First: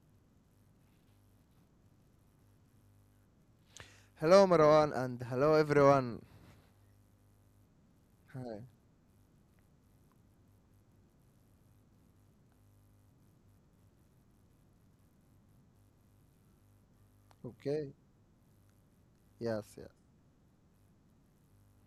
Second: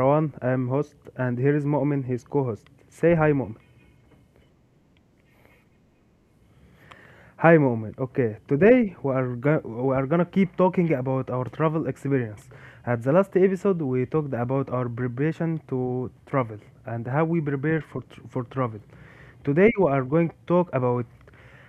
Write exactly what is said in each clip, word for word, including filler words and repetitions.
Marwan, I am host, and here is Mu'min, his co host. Say hi, Mu'min. Hello, Marwan, and hello, everyone. Hi, Mu'min. Okay, Hi. today we are, go- we are gonna keep talking about our travel experience. At the last episode, we talked about our preparation to travel and how we Okay. prepare for, tr- for travel. Yes. Yes. Today, we are going to talk about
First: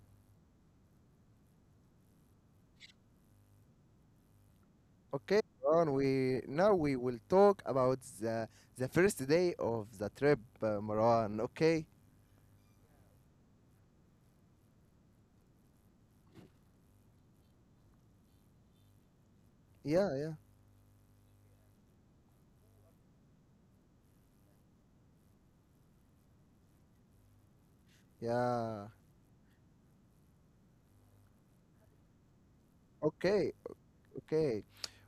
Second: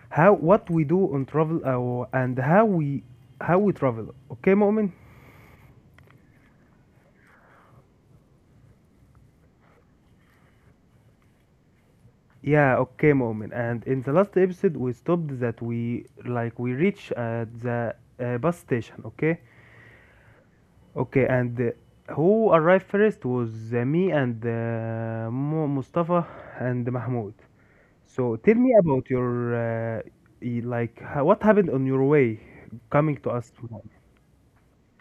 how what we do on travel, uh, and how we how we travel. Okay, Mu'min? Okay, Marwan. We now we will talk about the the first day of the trip, uh, Marwan. Okay. Yeah, okay, moment. And in the last episode, we stopped that we like we reach at the uh, bus station. Okay, Yeah. Yeah. okay. And uh, who arrived first was uh, me and uh, Mu- Mustafa and Mahmoud. So tell me Yeah. about your uh, y- like ho- what happened on your way coming to Okay. us. Muhammad. Okay.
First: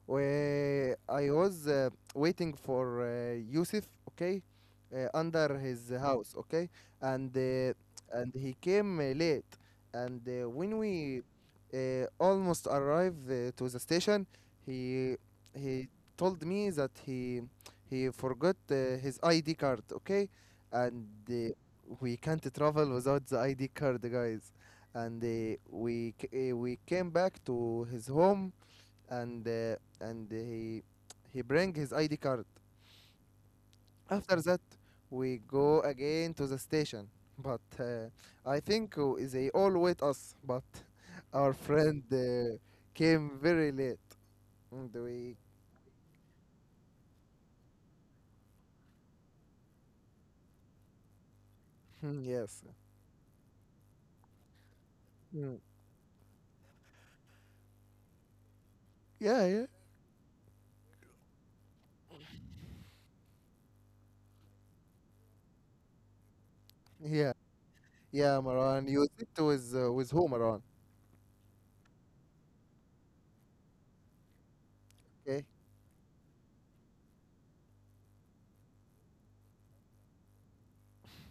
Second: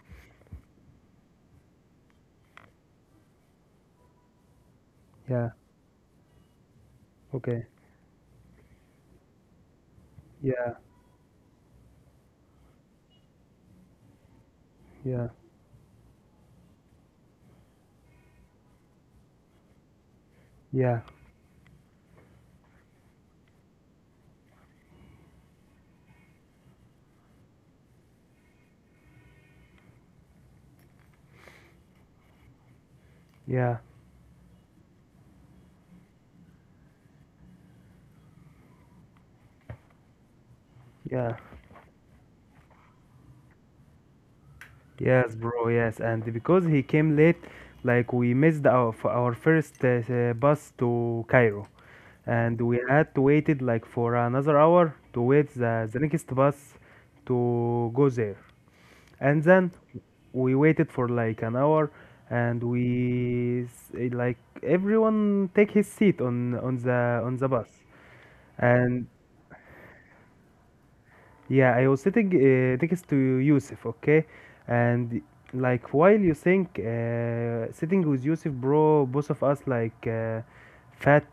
Wh- I was uh, waiting for uh, Yusuf, okay, uh, Yeah. under his house, okay, and Okay. uh, and he came uh, late, and uh, Yeah. when we uh, almost arrived uh, to the station, he Yeah. he told me that he he forgot uh, his I D card, okay, Yeah. and uh, we can't travel without the I D card, guys, and uh, we c- uh, we came back to his home and uh, and he he bring his I D card. Yeah. After that, we go again to the station. But uh, I think uh, they all wait us. But Yeah. our friend uh, came very late, and Yes, we bro. Yes, and because he came late, like we missed our f- our first uh, uh, bus to Cairo, and yes. we had to waited like for another hour to wait Mm. the, the next bus to go there. And Yeah, yeah, then we waited for like an hour, and we s- eh, like everyone take his seat on on the yeah, on the bus, yeah. Maran, and you sit with uh, with who, Maran? yeah, I was sitting uh, next to Yusuf, okay? And Okay. like while you think uh, sitting with Yusuf, bro, both of us like uh, fat,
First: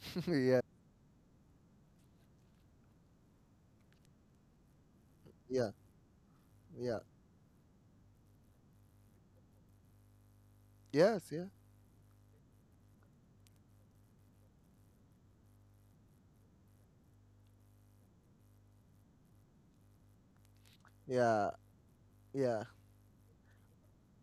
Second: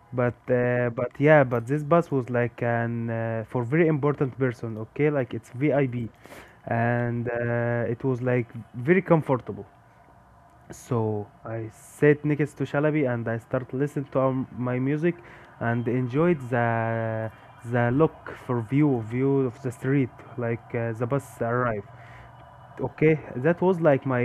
but Yeah, uh, but yeah, but this bus was like an uh, for very important person, okay? Like it's yeah, V I P, yeah, and uh, it was like very comfortable. yes, So yeah, I sit next to Shalabi and I start listening to um, my music and enjoyed the the look for view view of the street like uh, the bus yeah, arrived. yeah. Okay, that was like my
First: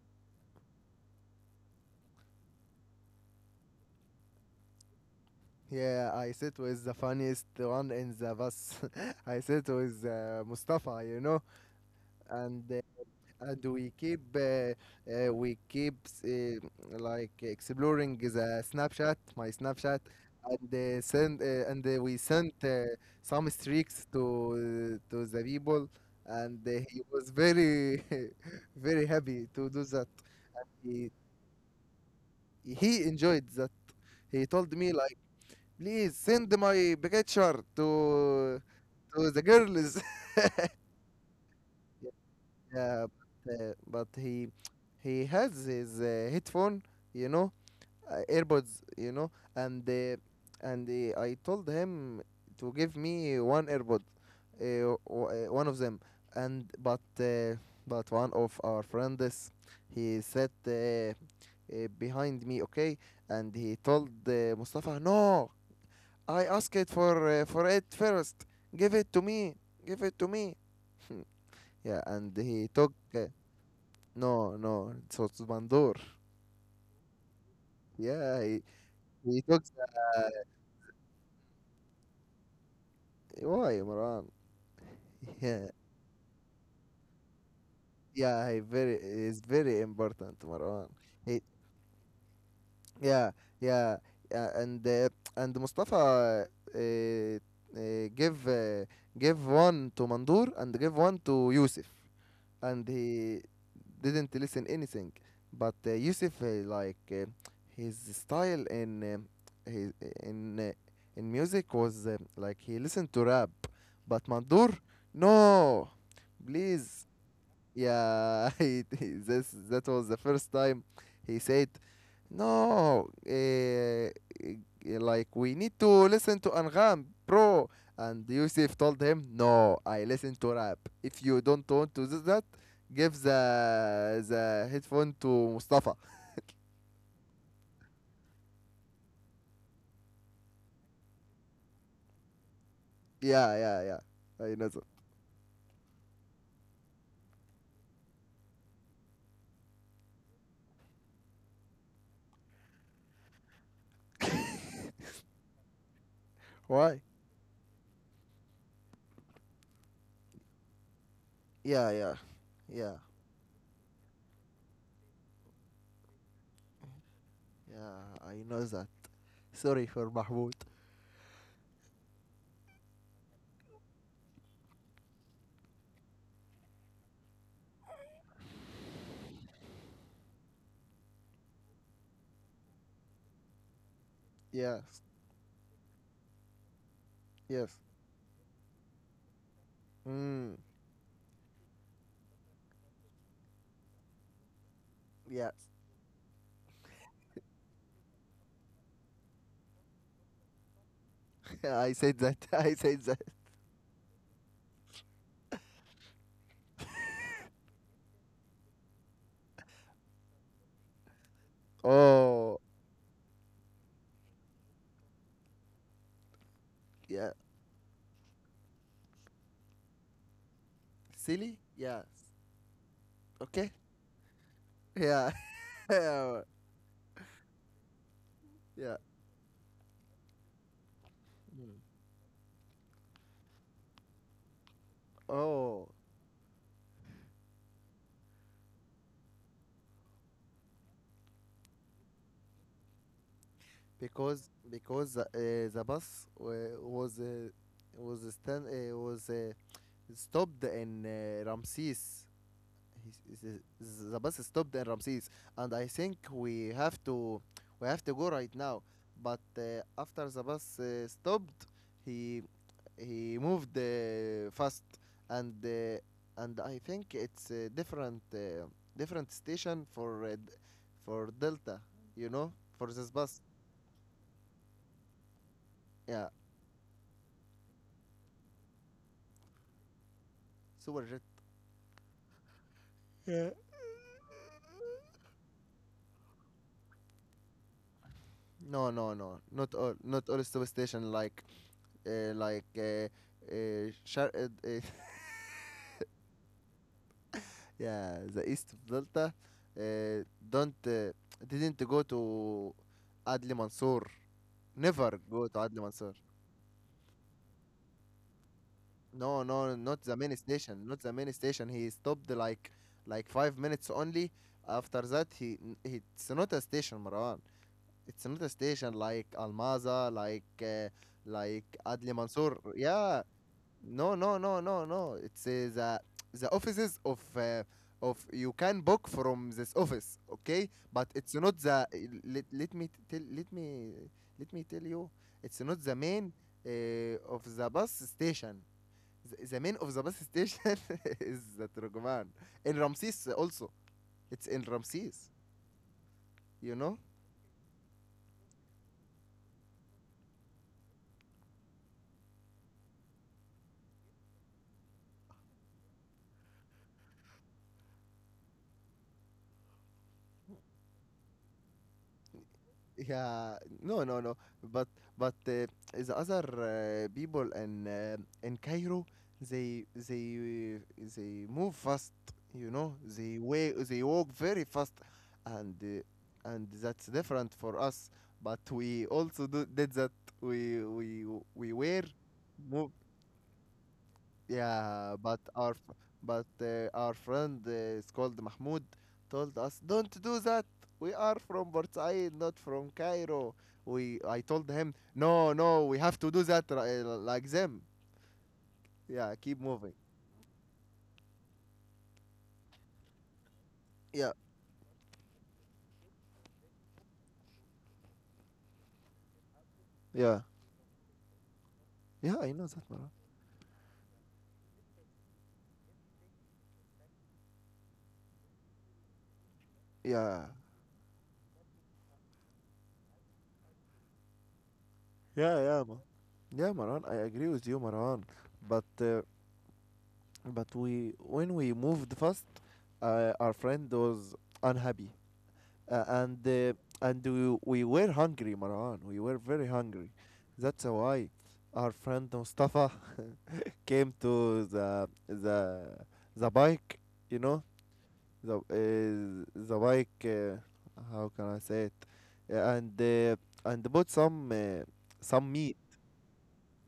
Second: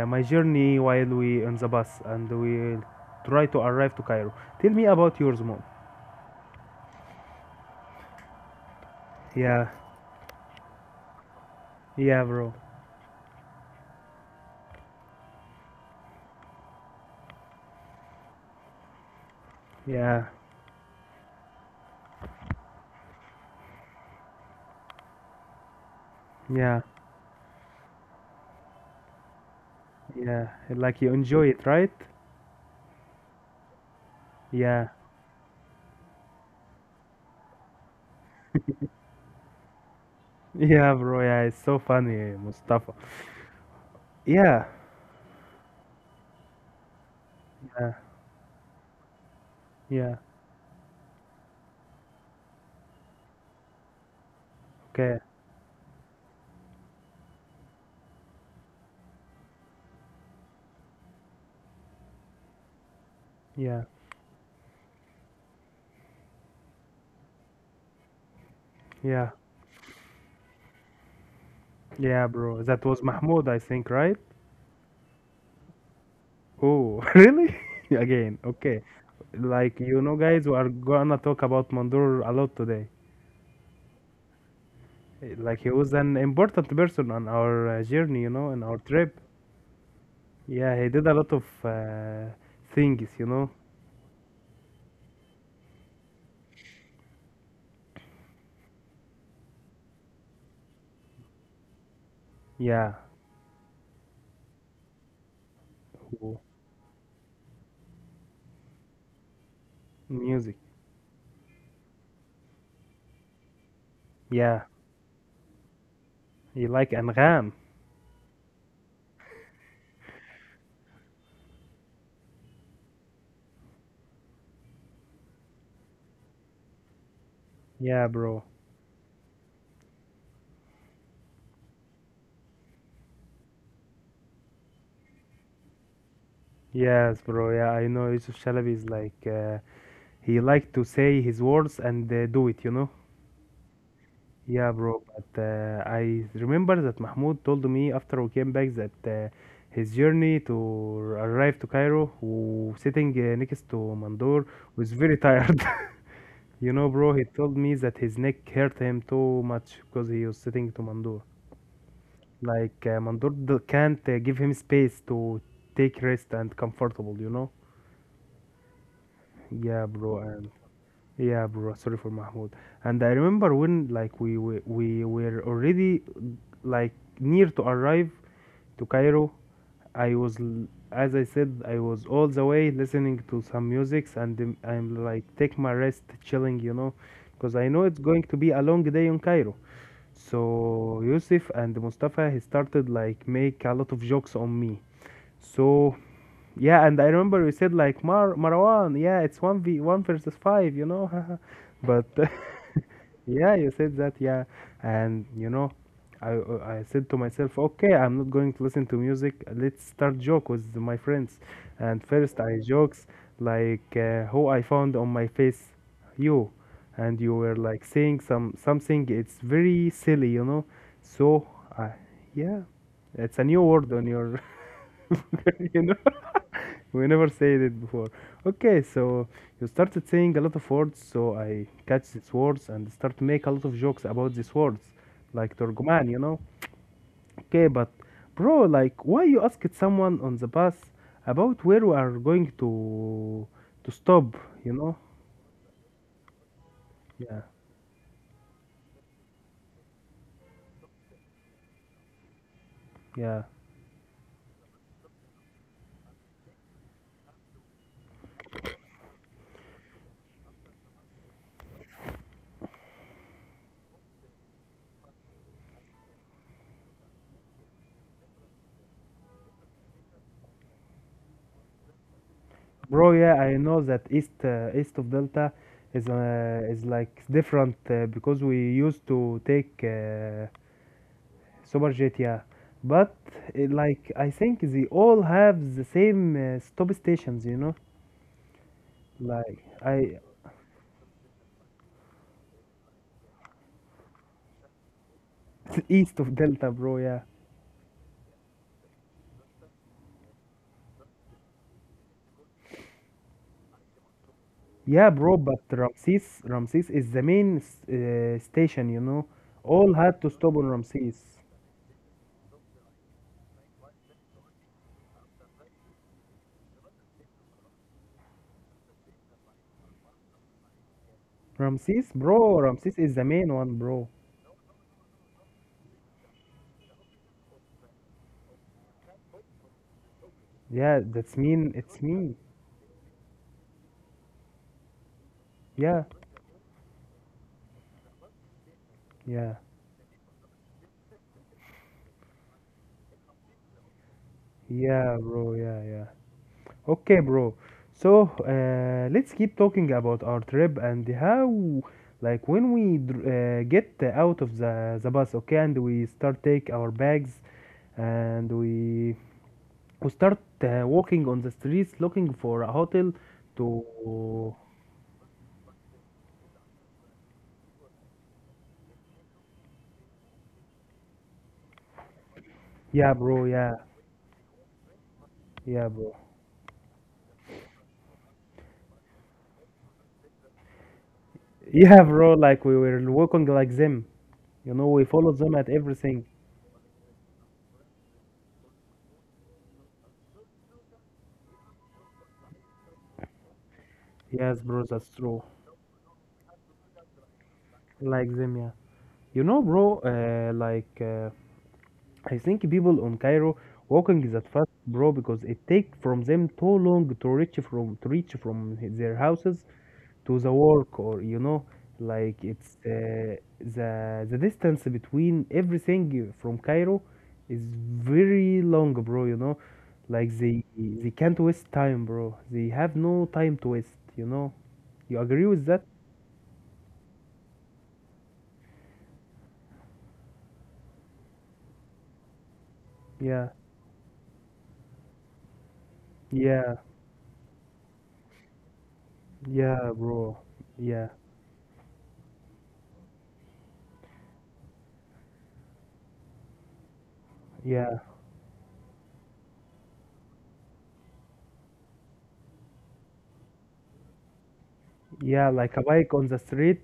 uh, my journey while we on the bus and we try to arrive to Cairo. Tell me about yours, mom. Yeah, I sit with the funniest one in the bus. I sit Yeah, with uh, Mustafa, you know, yeah, bro. and uh, and we keep uh, uh, we keep uh, like exploring the Snapchat, my Snapchat, Yeah, and uh, send uh, and uh, we sent uh, some streaks to uh, to the people, and uh, yeah, he was very very happy to do that. yeah. Like He you enjoy it, right? he enjoyed that. He told Yeah, me like, please send my picture to to the girls. yeah, bro. Yeah, it's so funny, Mustafa. Yeah, but, uh, but he Yeah, he has his uh, headphone, you know, yeah, uh, earbuds, you know, and uh, yeah. and uh, I told him to give me one earbud, uh, Okay. w- uh, one of them, and but uh, but one of our friends, he sat uh, uh, behind me, okay, and he Yeah. told uh, Mustafa, no, I asked it for uh, for it first, give it to Yeah. me, give it to me. Yeah, Yeah, and bro. he That took was uh, Mahmoud, I think, right? no, no, so it's Mandur. Oh, really? Again. Yeah, he Okay. he took Like, the. you know, guys, we are gonna talk about Mandur a lot today. Why, Marwan? Eh, like, Yeah, he was an important person on our uh, journey, you know, yeah, he in our very trip. is very important, Yeah, he Marwan. did a lot He of uh, things, you Yeah, know. yeah, yeah, and uh, and Mustafa uh, uh, give uh, give one to Mandur and give one to Yusuf. And Yeah. he didn't listen anything. But uh, Yusuf, Oh, uh, like uh, his style in um his in music. uh, in music was uh, like he listened to rap, but Yeah. Mandur, no, He like please. Angham. Yeah, he, he- this that was the first time he said, "No, eh, eh, like we need to listen to Angam, bro." Yeah, And bro. Yusuf told him, "No, I listen to rap. If you don't want to do that, give the the headphone to Mustafa." Yes, bro. Yeah, I know Yusuf Shalabi is like, uh, he like to say his words and uh, do it, you know? Yeah, yeah, yeah. I know Yeah, that. bro, but uh, I remember that Mahmoud told me after we came back that uh, his journey to arrive to Cairo, who sitting uh, next to Mandoor, was very tired. You know, Why? bro, he told me that his neck hurt him too much because he was sitting to Mandoor. Yeah, yeah, Like, yeah, uh, Mandoor d- can't uh, give him space to take rest and comfortable, you know? yeah. I know that. Sorry Yeah, for bro, Mahmoud. yeah, bro. Sorry for Mahmoud. And I remember when like we were, we were already like near to arrive to Cairo. I was, l- as I said, I was all the way listening to some musics, and then Yes, I'm like take my rest, chilling, you know, because I yes. know it's going to be a long day in Cairo. Mm, So Yusuf and Mustafa he started like make a lot of jokes on me. yes. So yeah, and I remember you said like Mar Marwan, yeah, it's one v one versus five, you know, Yeah, I but said that. I said that. yeah, you said that, yeah, and you know, I I said to myself, okay, I'm not going to listen to music. Let's start joke with my friends, and first Oh, I jokes like uh, who I found on my face, you, and yeah. you were like saying some something. It's very silly, you know, so Silly? I Yeah. yeah it's a new Okay. word on your, Yeah. you know, Yeah. we never said it before. Okay, Yeah. so you started saying a lot of words, so I Mm. catch these words and start to make a lot of jokes about these words, like Oh, Turgoman, you know. Okay, but bro, like, why you asked someone on the bus about where we are going to to stop, because you know? because the, uh, the bus wa- was Yeah, uh, was stand uh, was uh, stopped in uh, Ramses. He's- yeah. he's- he's- The bus stopped in Ramses, and I think we have to we have to go right now. But uh, after the bus uh, stopped, he he moved uh, fast, and uh, and I think it's a different uh, different station for uh, d- for Delta, you know, for this Bro, yeah, bus. I know that east uh, east of Delta is Yeah, uh, is like different uh, because we used to take uh, Superjet. Super jet, yeah. But Yeah. it, like I think they all have the same uh, stop stations, you know? No, no, no, Like not all, I not all substation like. uh, like uh, uh, Shar- uh, uh, east of Delta, bro, yeah. yeah, the east of Delta. Uh, don't uh, didn't go to Adli Mansour. Yeah, Never bro, go to but Adli Mansour. Ramses Ramses is the main s- uh, station, you know. No, no, All not the had to main stop on station. Not the Ramses. main station. He stopped like like five minutes only. After that, he, he it's not a station, Marwan. It's not a station like Almaza, like uh, like Adli Ramses, Mansour. bro, Ramses is Yeah, the main one, bro. no, no, no, no, no. It's uh, the the offices of uh, of you can book from this office, okay? Yeah, But it's that's not mean. the. It's mean. Let, let me tell let me let me tell you. It's not the Yeah. main uh, of the bus station, the, Yeah, the main of the bus station is the Turkoman. In Ramses also. It's in yeah, Ramses, bro. Yeah, yeah. you know? Okay, bro. So, uh, let's keep talking about our trip and how, like, when we dr- uh, get out of the the bus, okay, and we start take our bags, and we we start uh, walking on the streets looking for a hotel Yeah, no, no, no. to. But but uh, the other uh, people in uh, in Cairo, they they uh, they move fast, you know. Yeah, They bro. way Yeah, they walk very fast, and yeah, bro. uh, and that's different for us. But we also do, did that. We we we were Yeah, bro. Like we move. were walking like them. You know, we Yeah, follow but them our at f- everything. but uh, our friend uh, is called Mahmoud told us don't do that. We are from Port, not from Cairo. We I Yes, told bro. him That's true. no, no, we have to do that ri- uh, like them. Like them, yeah. Yeah, You keep know, moving. bro, uh, like uh, I think people on Cairo walking Yeah, is at fast, bro, because it take from them too long to reach from to reach from their houses yeah, to the work, or you know, yeah. like I know it's that, Marwan. uh, the the distance between everything from Cairo is very long, bro. You know, like Yeah, they they can't waste time, bro. They have no time to waste. You know, you agree yeah, with yeah, that? Marwan. Yeah, Marwan. I agree with you, Marwan. But uh, but we when we moved first, uh, Yeah, our friend was unhappy. Uh, and uh, yeah, and we, we were hungry, Marwan. We were very yeah, hungry. bro. That's Yeah. why our friend Mustafa came to the the the bike. You know Yeah, the uh, the bike. Uh, how can I say it? Yeah, and uh, and bought some uh, some yeah, meat. like a bike on the street,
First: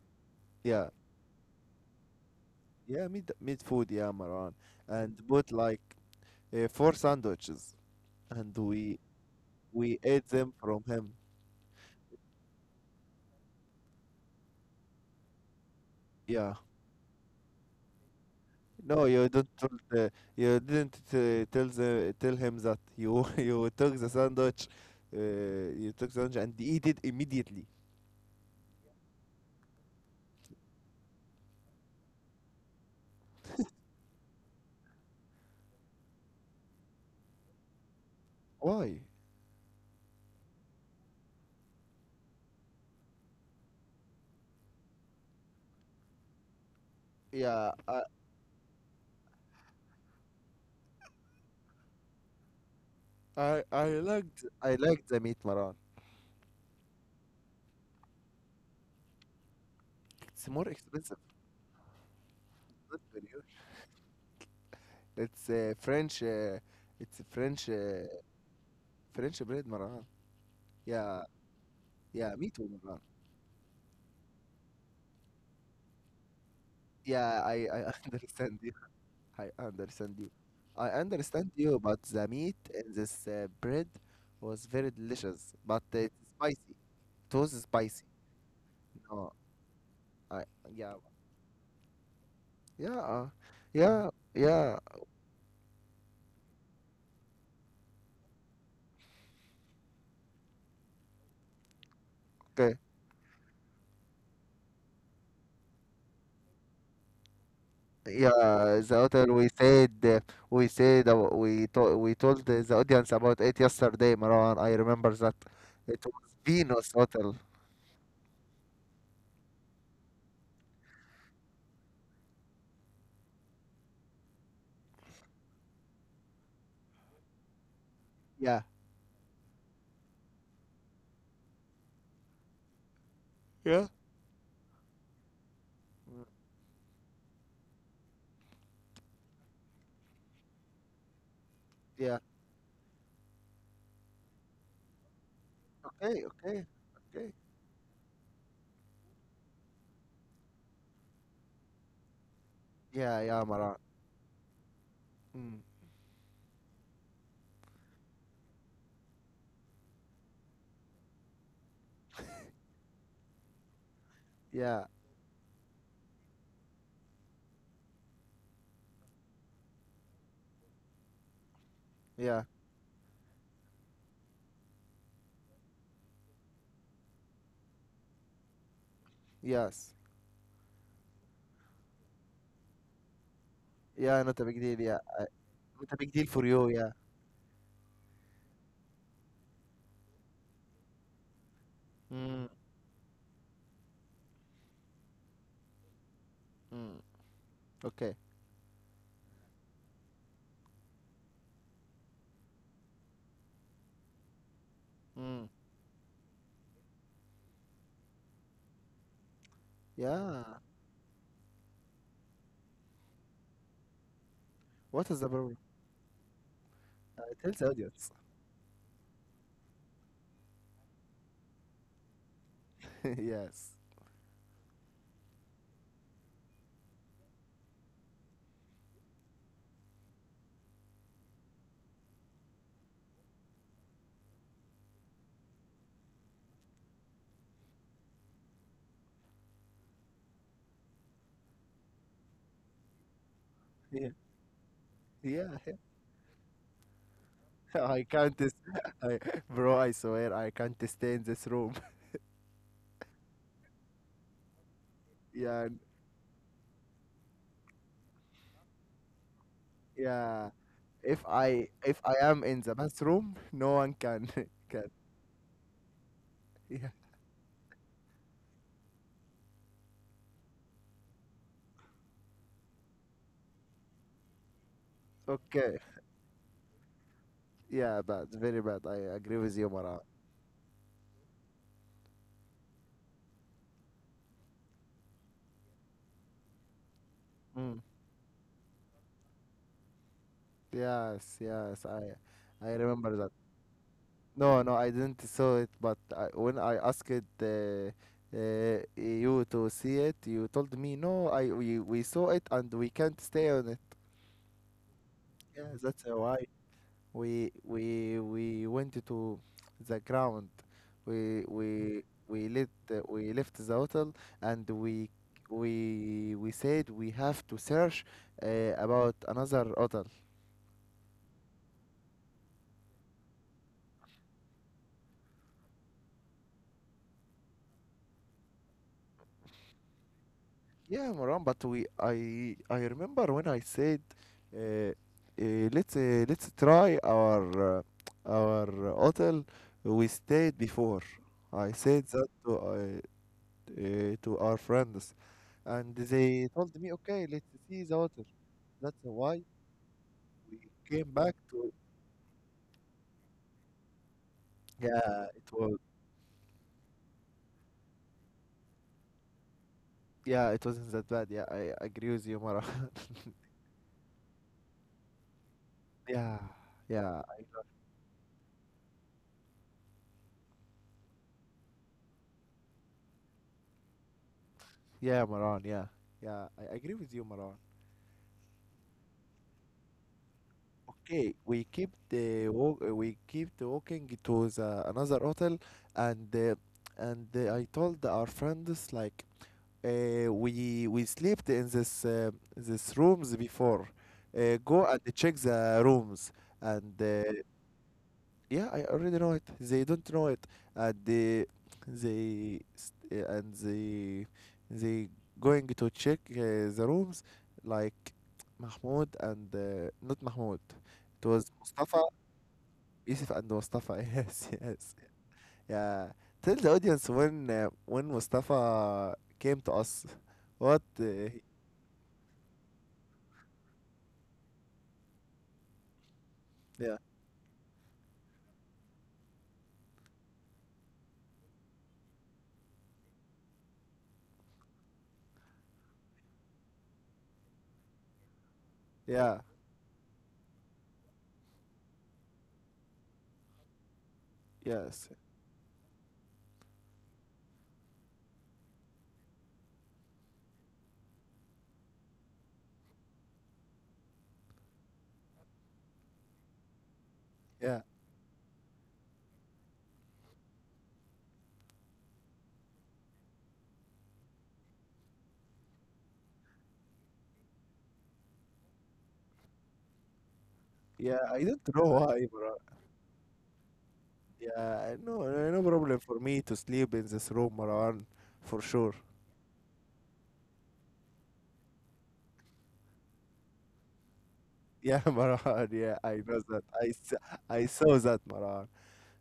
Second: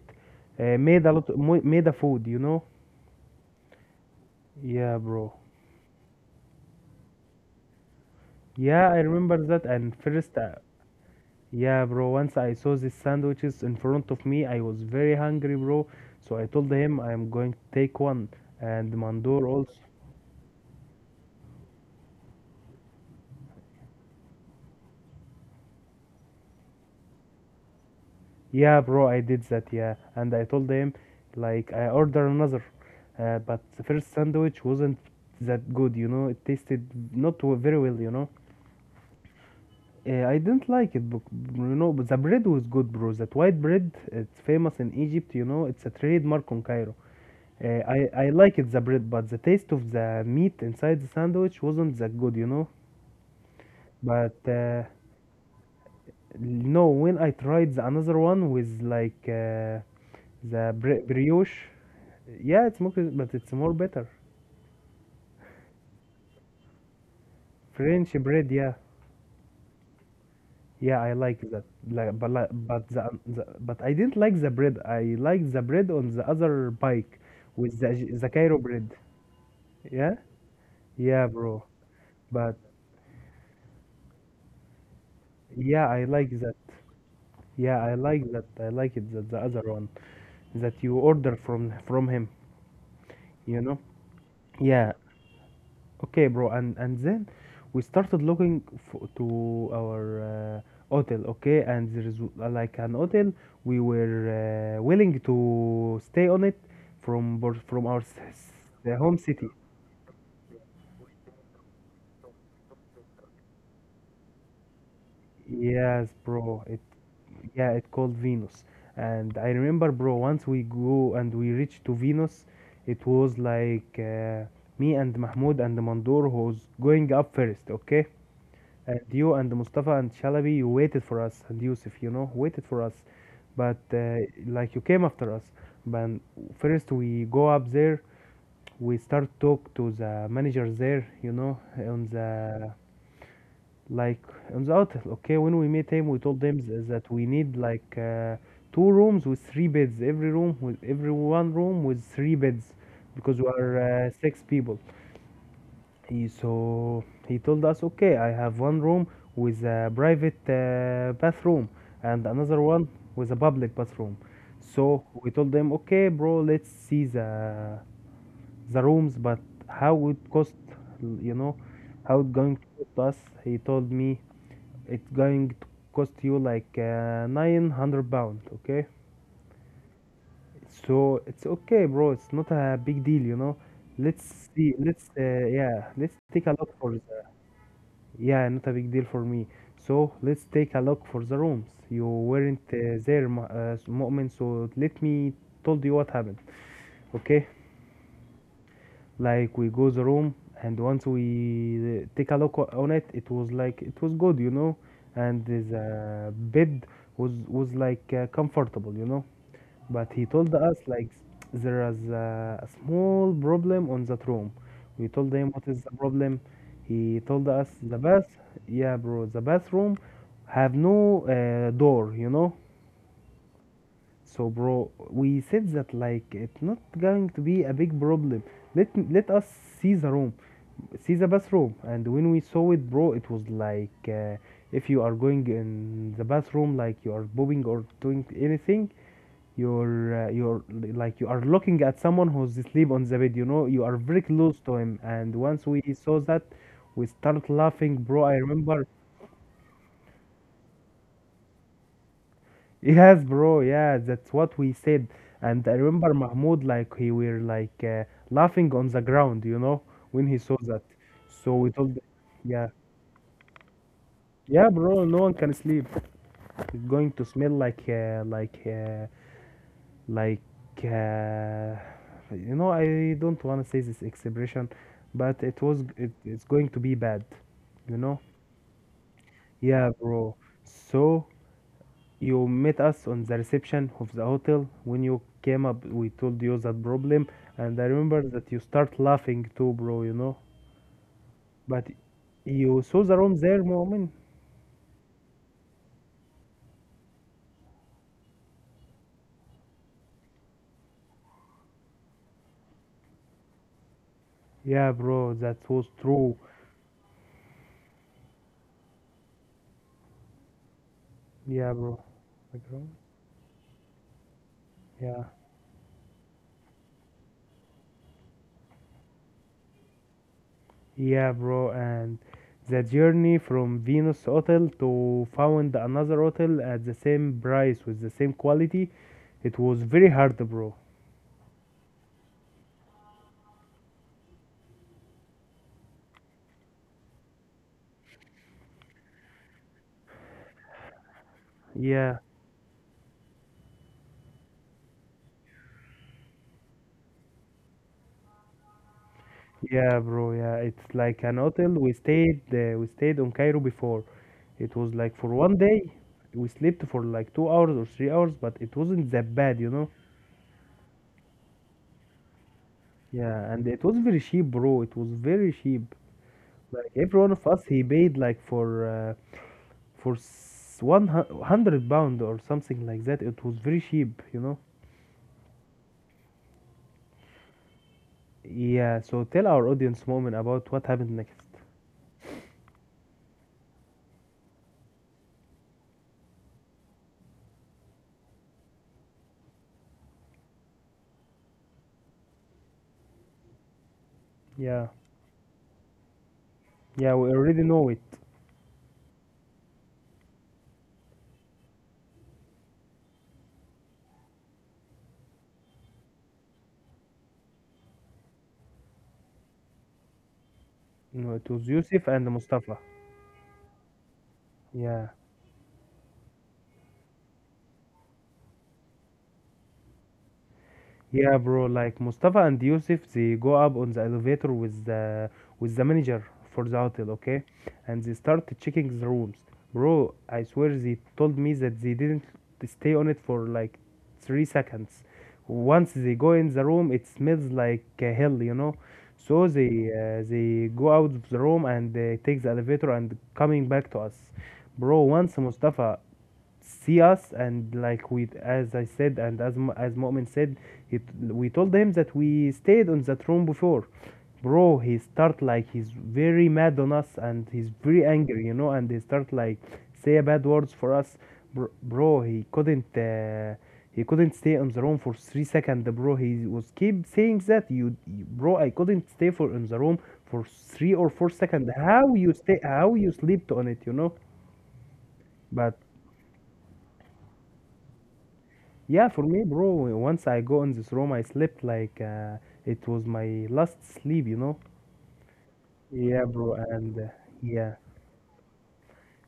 uh, Yeah, made a lot, mo- made a food, you know? yeah, meat meat food. Yeah, Marwan. Yeah, And bro. bought like uh, four sandwiches, and Yeah, we I remember that. And we ate first, them uh, from him. yeah, bro, once I saw these sandwiches in front of me, I was very hungry, bro. So I Yeah. told him I'm going to take one. And No, you mandor don't. also. Told the- you didn't uh, tell the tell him that you you took the sandwich, uh, you took the sandwich and eat it immediately. Yeah, bro, I did that, yeah. And I told him, like, I order another. Uh, but the first sandwich wasn't that good, you know? It tasted not w- very well, you know? Why? Uh, I didn't like it, but you know, but the bread was good, bro. That white bread, it's famous in Egypt. You know, it's a trademark on Cairo. Uh, Yeah, I I I like it the bread, but the taste of the meat inside the sandwich wasn't that good, you know. I I liked But I uh, liked the meat, Maran. no, when I tried the another one with like uh, It's more the bre expensive, brioche, yeah, it's more, not for but you. it's more better. It's uh, French. Uh, it's French uh, French bread, yeah. French bread, Maran. Yeah, I Yeah, like that. Like, but yeah, like, me too, but Maran. the, the but I didn't like the bread. I liked the bread on the other bike Yeah, I I with the the Cairo understand. bread. I understand Yeah, you. I yeah, understand bro. you, but the meat But in this uh, bread was very delicious, but yeah, I it's like that. spicy. It was Yeah, I spicy. like that. I like it No, that the other one I. that Yeah, you order from from him. yeah, uh, You know. yeah, yeah. Yeah, okay, bro, and and then we started looking for, to our uh, hotel. Okay, and there's uh, Okay, like an hotel we were uh, willing to stay on it from Bur- from our s- yeah. s- The the home hotel we city. said uh, we said uh, we to we told the, the audience about it yesterday, Marwan. I remember that it Yes, was bro. It Venus Hotel. yeah, it called Venus. And I remember, bro, once we go and we reach to Venus, it was like uh, me and Mahmoud and Mandur who was going up first. Okay. Yeah. And you and Mustafa and Shalabi, you waited for us, and Yusuf, you know, waited for us. But Yeah. uh, like you came after us. But Mm, first we go up there, we start talk to the managers there, you know, on yeah. the like on the hotel. Okay, when we meet him, we Okay, told them okay, th- that we okay. need like uh, two rooms with three beds, every room with every one room with three beds, Yeah, because yeah, we Marwan. are uh, six people. Mm, He so he told us, okay, I have one room with a private uh, bathroom and another one with a public bathroom. yeah, So we told them, okay, bro, let's see the the rooms, but how it cost, you know, how it yeah, going to cost us? He told me it's going to cost you like uh, nine hundred pound, okay? yes. So it's okay, bro. It's not a big deal, you know. Yeah, Let's not a big see. deal. Yeah, Let's uh, I- yeah. not a big Let's deal for take a you. look Yeah. for the yeah, not a big deal for me. So let's take a look for the rooms. You Mm, weren't uh, there, Mu- uh, Mu'min, so let me told you what happened. mm, Okay, okay. like we go the room and once we uh, take a look on it it was like it was good you know and Mm, the bed was was like uh, comfortable you know but he yeah. told us like there is a, a small problem on that room we What is told the him problem? what is the problem he Uh, told Tell us the the audience. bath yeah bro the bathroom have no uh, door you know Yes. so, bro, we said that like it's not going to be a big problem. Let let us see the room, see the bathroom, and when we saw it, bro, it was like uh, if you are going in the bathroom, like you are bobbing or doing anything, you're uh, you're like you are looking at someone who's asleep on the bed. You know, you are Yeah. very close to him. And once we Yeah. saw that, we started laughing, I bro. I can't. s- remember. I, bro, I swear I can't stay in this room. Yes, bro. Yeah, that's what we said. And I Yeah. n- remember Mahmoud, like he were like uh, laughing on the ground, you know, when he saw Yeah. that. If So we I told him, if I am yeah, in the bathroom, no one can yeah, can. bro. No one can sleep. It's Yeah. going to smell like, uh, like, uh, like, uh, you know. I don't want to say this expression, but it was. Okay. It, it's going to be bad, you Yeah, know. but very bad. I agree with you, Yeah, Mara. bro. So you met us on the reception of the hotel when you came up. We told you that problem, and I Mm. remember that you start laughing too, bro. You know, Yes. but Yes. I I you saw the remember room that. there, moment. No, no, I didn't saw it, but I, when I asked uh, uh, you to see it, you told me no. I we, we saw it and we can't stay on it. Yeah, bro, that Yeah, was that's uh, true. why we we we went to the ground. We Yeah, bro. we we Like, let bro? the- we left the hotel, and we Yeah, we we said we have to search uh, about another hotel. yeah, bro. And the journey from Venus Hotel to found another hotel at the same price with the same quality, it was very hard, bro. Yeah, Moran, but we I I remember when I said uh, uh, let's uh, let's try our uh, our hotel we stayed before. I said Yeah. that to uh, uh, to our friends, and they told me, okay, let's see the hotel. That's why Yeah, bro. Yeah, it's came like an back hotel. to. We stayed. Uh, we stayed on Cairo before. It was like for Yeah, one it was. day. We slept for like two hours or three hours, but it wasn't that bad, you know. Yeah, it wasn't that bad. Yeah, I agree with you, Moran. Yeah, and it was very cheap, bro. It was very cheap. Yeah, Like every one yeah, of us, he paid like for uh, for s- one hu- hundred pound or something like that. It was very cheap, you know. yeah, Moran. Yeah, yeah, I agree with you, Moran. Yeah. So tell our audience, moment, about what happened next. Okay, we keep the walk, we keep the walking to the another hotel, and uh, and uh, I told our friends like, uh, we we slept in this uh, this rooms before. Uh, Yeah. Go and check the rooms, and Yeah, we uh, already know it. yeah, I already know it. They don't know it. And they they st- uh, and they they going to check uh, the rooms, like Mahmoud. And uh, not Mahmoud, No, it it was was Yusuf Mustafa. and Mustafa. Yusuf and Mustafa. Yes, yes. Yeah. Yeah, tell the audience, when uh, when mustafa came to us, what uh, Yeah, he- bro. Like Mustafa and Yusuf, they go up on the elevator with the with the manager for the yeah, hotel, okay? And they start checking the rooms. Bro, I swear they told me that they didn't stay on it for like three seconds. Once they go in the room, it smells like uh, hell, you know. yeah, So they uh, they go out of the room and uh, take the elevator and coming back to us. Bro, yes, once Mustafa see us and like we, as I said and as Mu- as Mu'min said it, we told him that we stayed on that room before. Bro, he start like he's very mad on us and he's yeah, very angry, you know, and he start like say bad words for us. Bro, bro he couldn't uh, he couldn't stay on the room for three seconds. Bro, he was keep saying that you you- bro, I couldn't stay for in the room for three or yeah, four I don't seconds know How you why, stay, bro. how you slept on it, you know? Yeah, no, no, no But problem for me to sleep in this room, Marwan, for sure. yeah, for me, bro, once I go in this room, I slept like uh, it was my last sleep, you know? Yeah, Marwan, yeah, I Yeah, know bro, that. I, and uh, s- I yeah, saw that, Marwan.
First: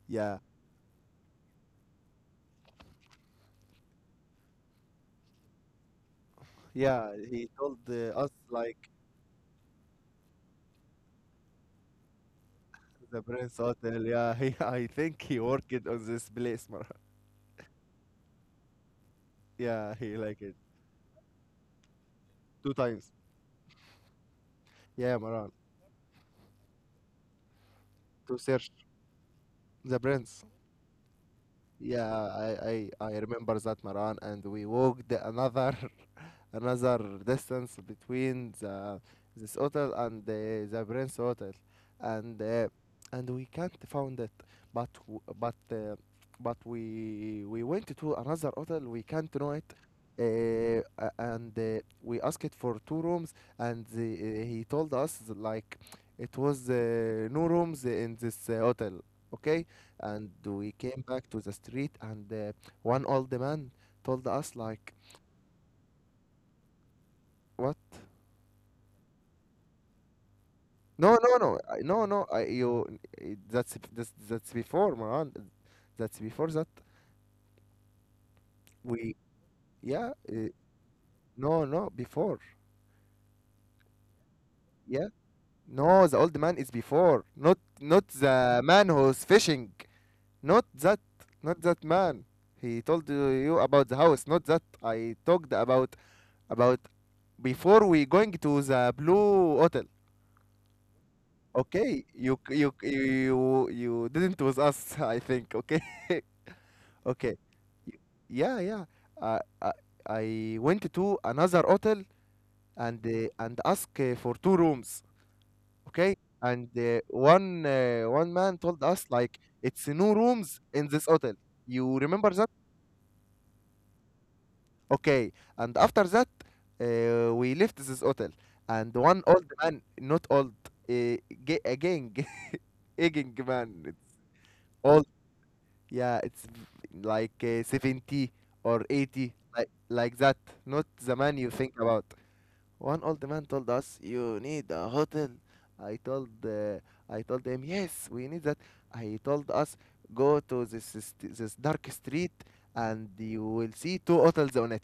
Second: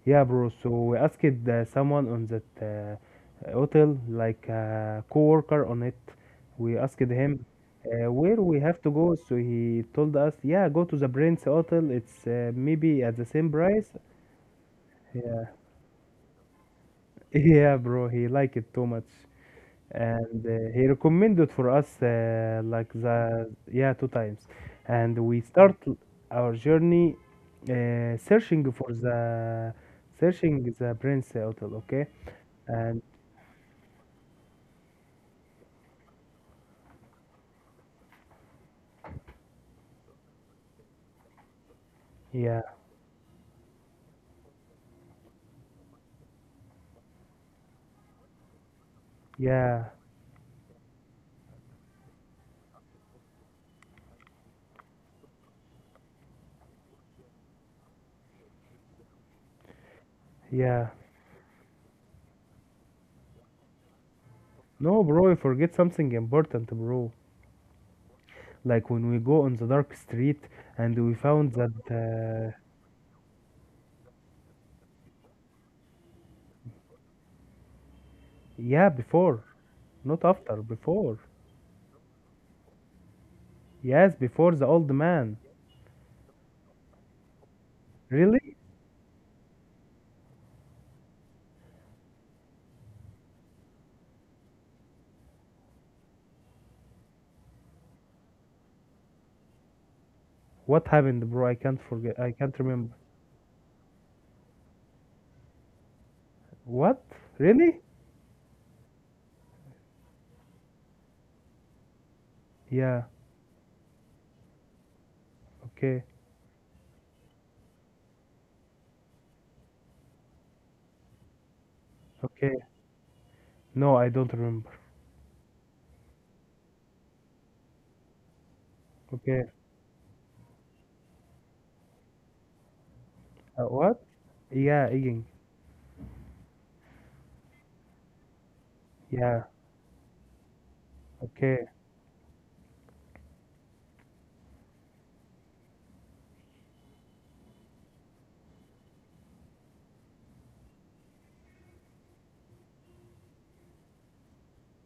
yeah, Yeah, bro. So we asked uh, someone on that uh, hotel, like a co-worker on it. We asked yeah, him he told uh, uh, us where we have like to go. So he told us, yeah, go to the Prince Hotel. It's uh, maybe at the the same Prince price. Hotel. Yeah, he, I think he Yeah, worked on this place, Marwan. yeah, bro. He liked it too much. Yeah, he like And uh, it he recommended for us uh, two like times. the yeah two times, and Yeah, we Marwan, start our journey uh, to searching search for the the Prince. searching the Prince Hotel, okay? Yeah, I, And I, I remember that, Maran, and we walked another another distance between the this hotel and the, the Prince Hotel, and yeah, uh, and we can't found it. But w- but uh, but we we went to another hotel. We can't know it. yeah, Uh, a- and uh, We asked for two rooms, and the, uh, he told us like it was uh, no rooms in this uh, hotel. Okay, and we yeah. came back to the street, and uh, one old man told us like, No, bro, you forget something important, bro. "What? Like when we go on the dark street and we No, no, found no, I- that no, no. I, uh, you, i- that's that's that's before, Maran. That's before that yeah, we. before, Yeah. not Uh, after, before. No, no, before. Yes, before the old Yeah. man. No, the old man is before. Not not Really, the man who's fishing. Not that. Not that man. He told you you about the house. Not that. I talked about about before we going to the blue hotel. what happened, bro? I can't Okay, forget, I you c- can't you remember. c- you you didn't with us, I think. Okay, What? okay. Really? Y- Yeah, yeah. I I, I went to another hotel and Yeah. uh, and asked uh, for two rooms. Okay. Okay, and uh, one uh, one man told us like it's no rooms in this hotel. You remember that? Okay. No, I don't remember. Okay. And after that, uh, we left this hotel, and one Okay. old man, not old, uh, ga- again, aging Uh, man, what? Yeah, eating. yeah, it's v- like uh, seventy or eighty, Yeah. like, like that, not the man you Okay. think about. One old man told us, you need a hotel. I told, uh, I told him, yes, we need that. I told us, go to this, st- this dark street and you will see two hotels on it.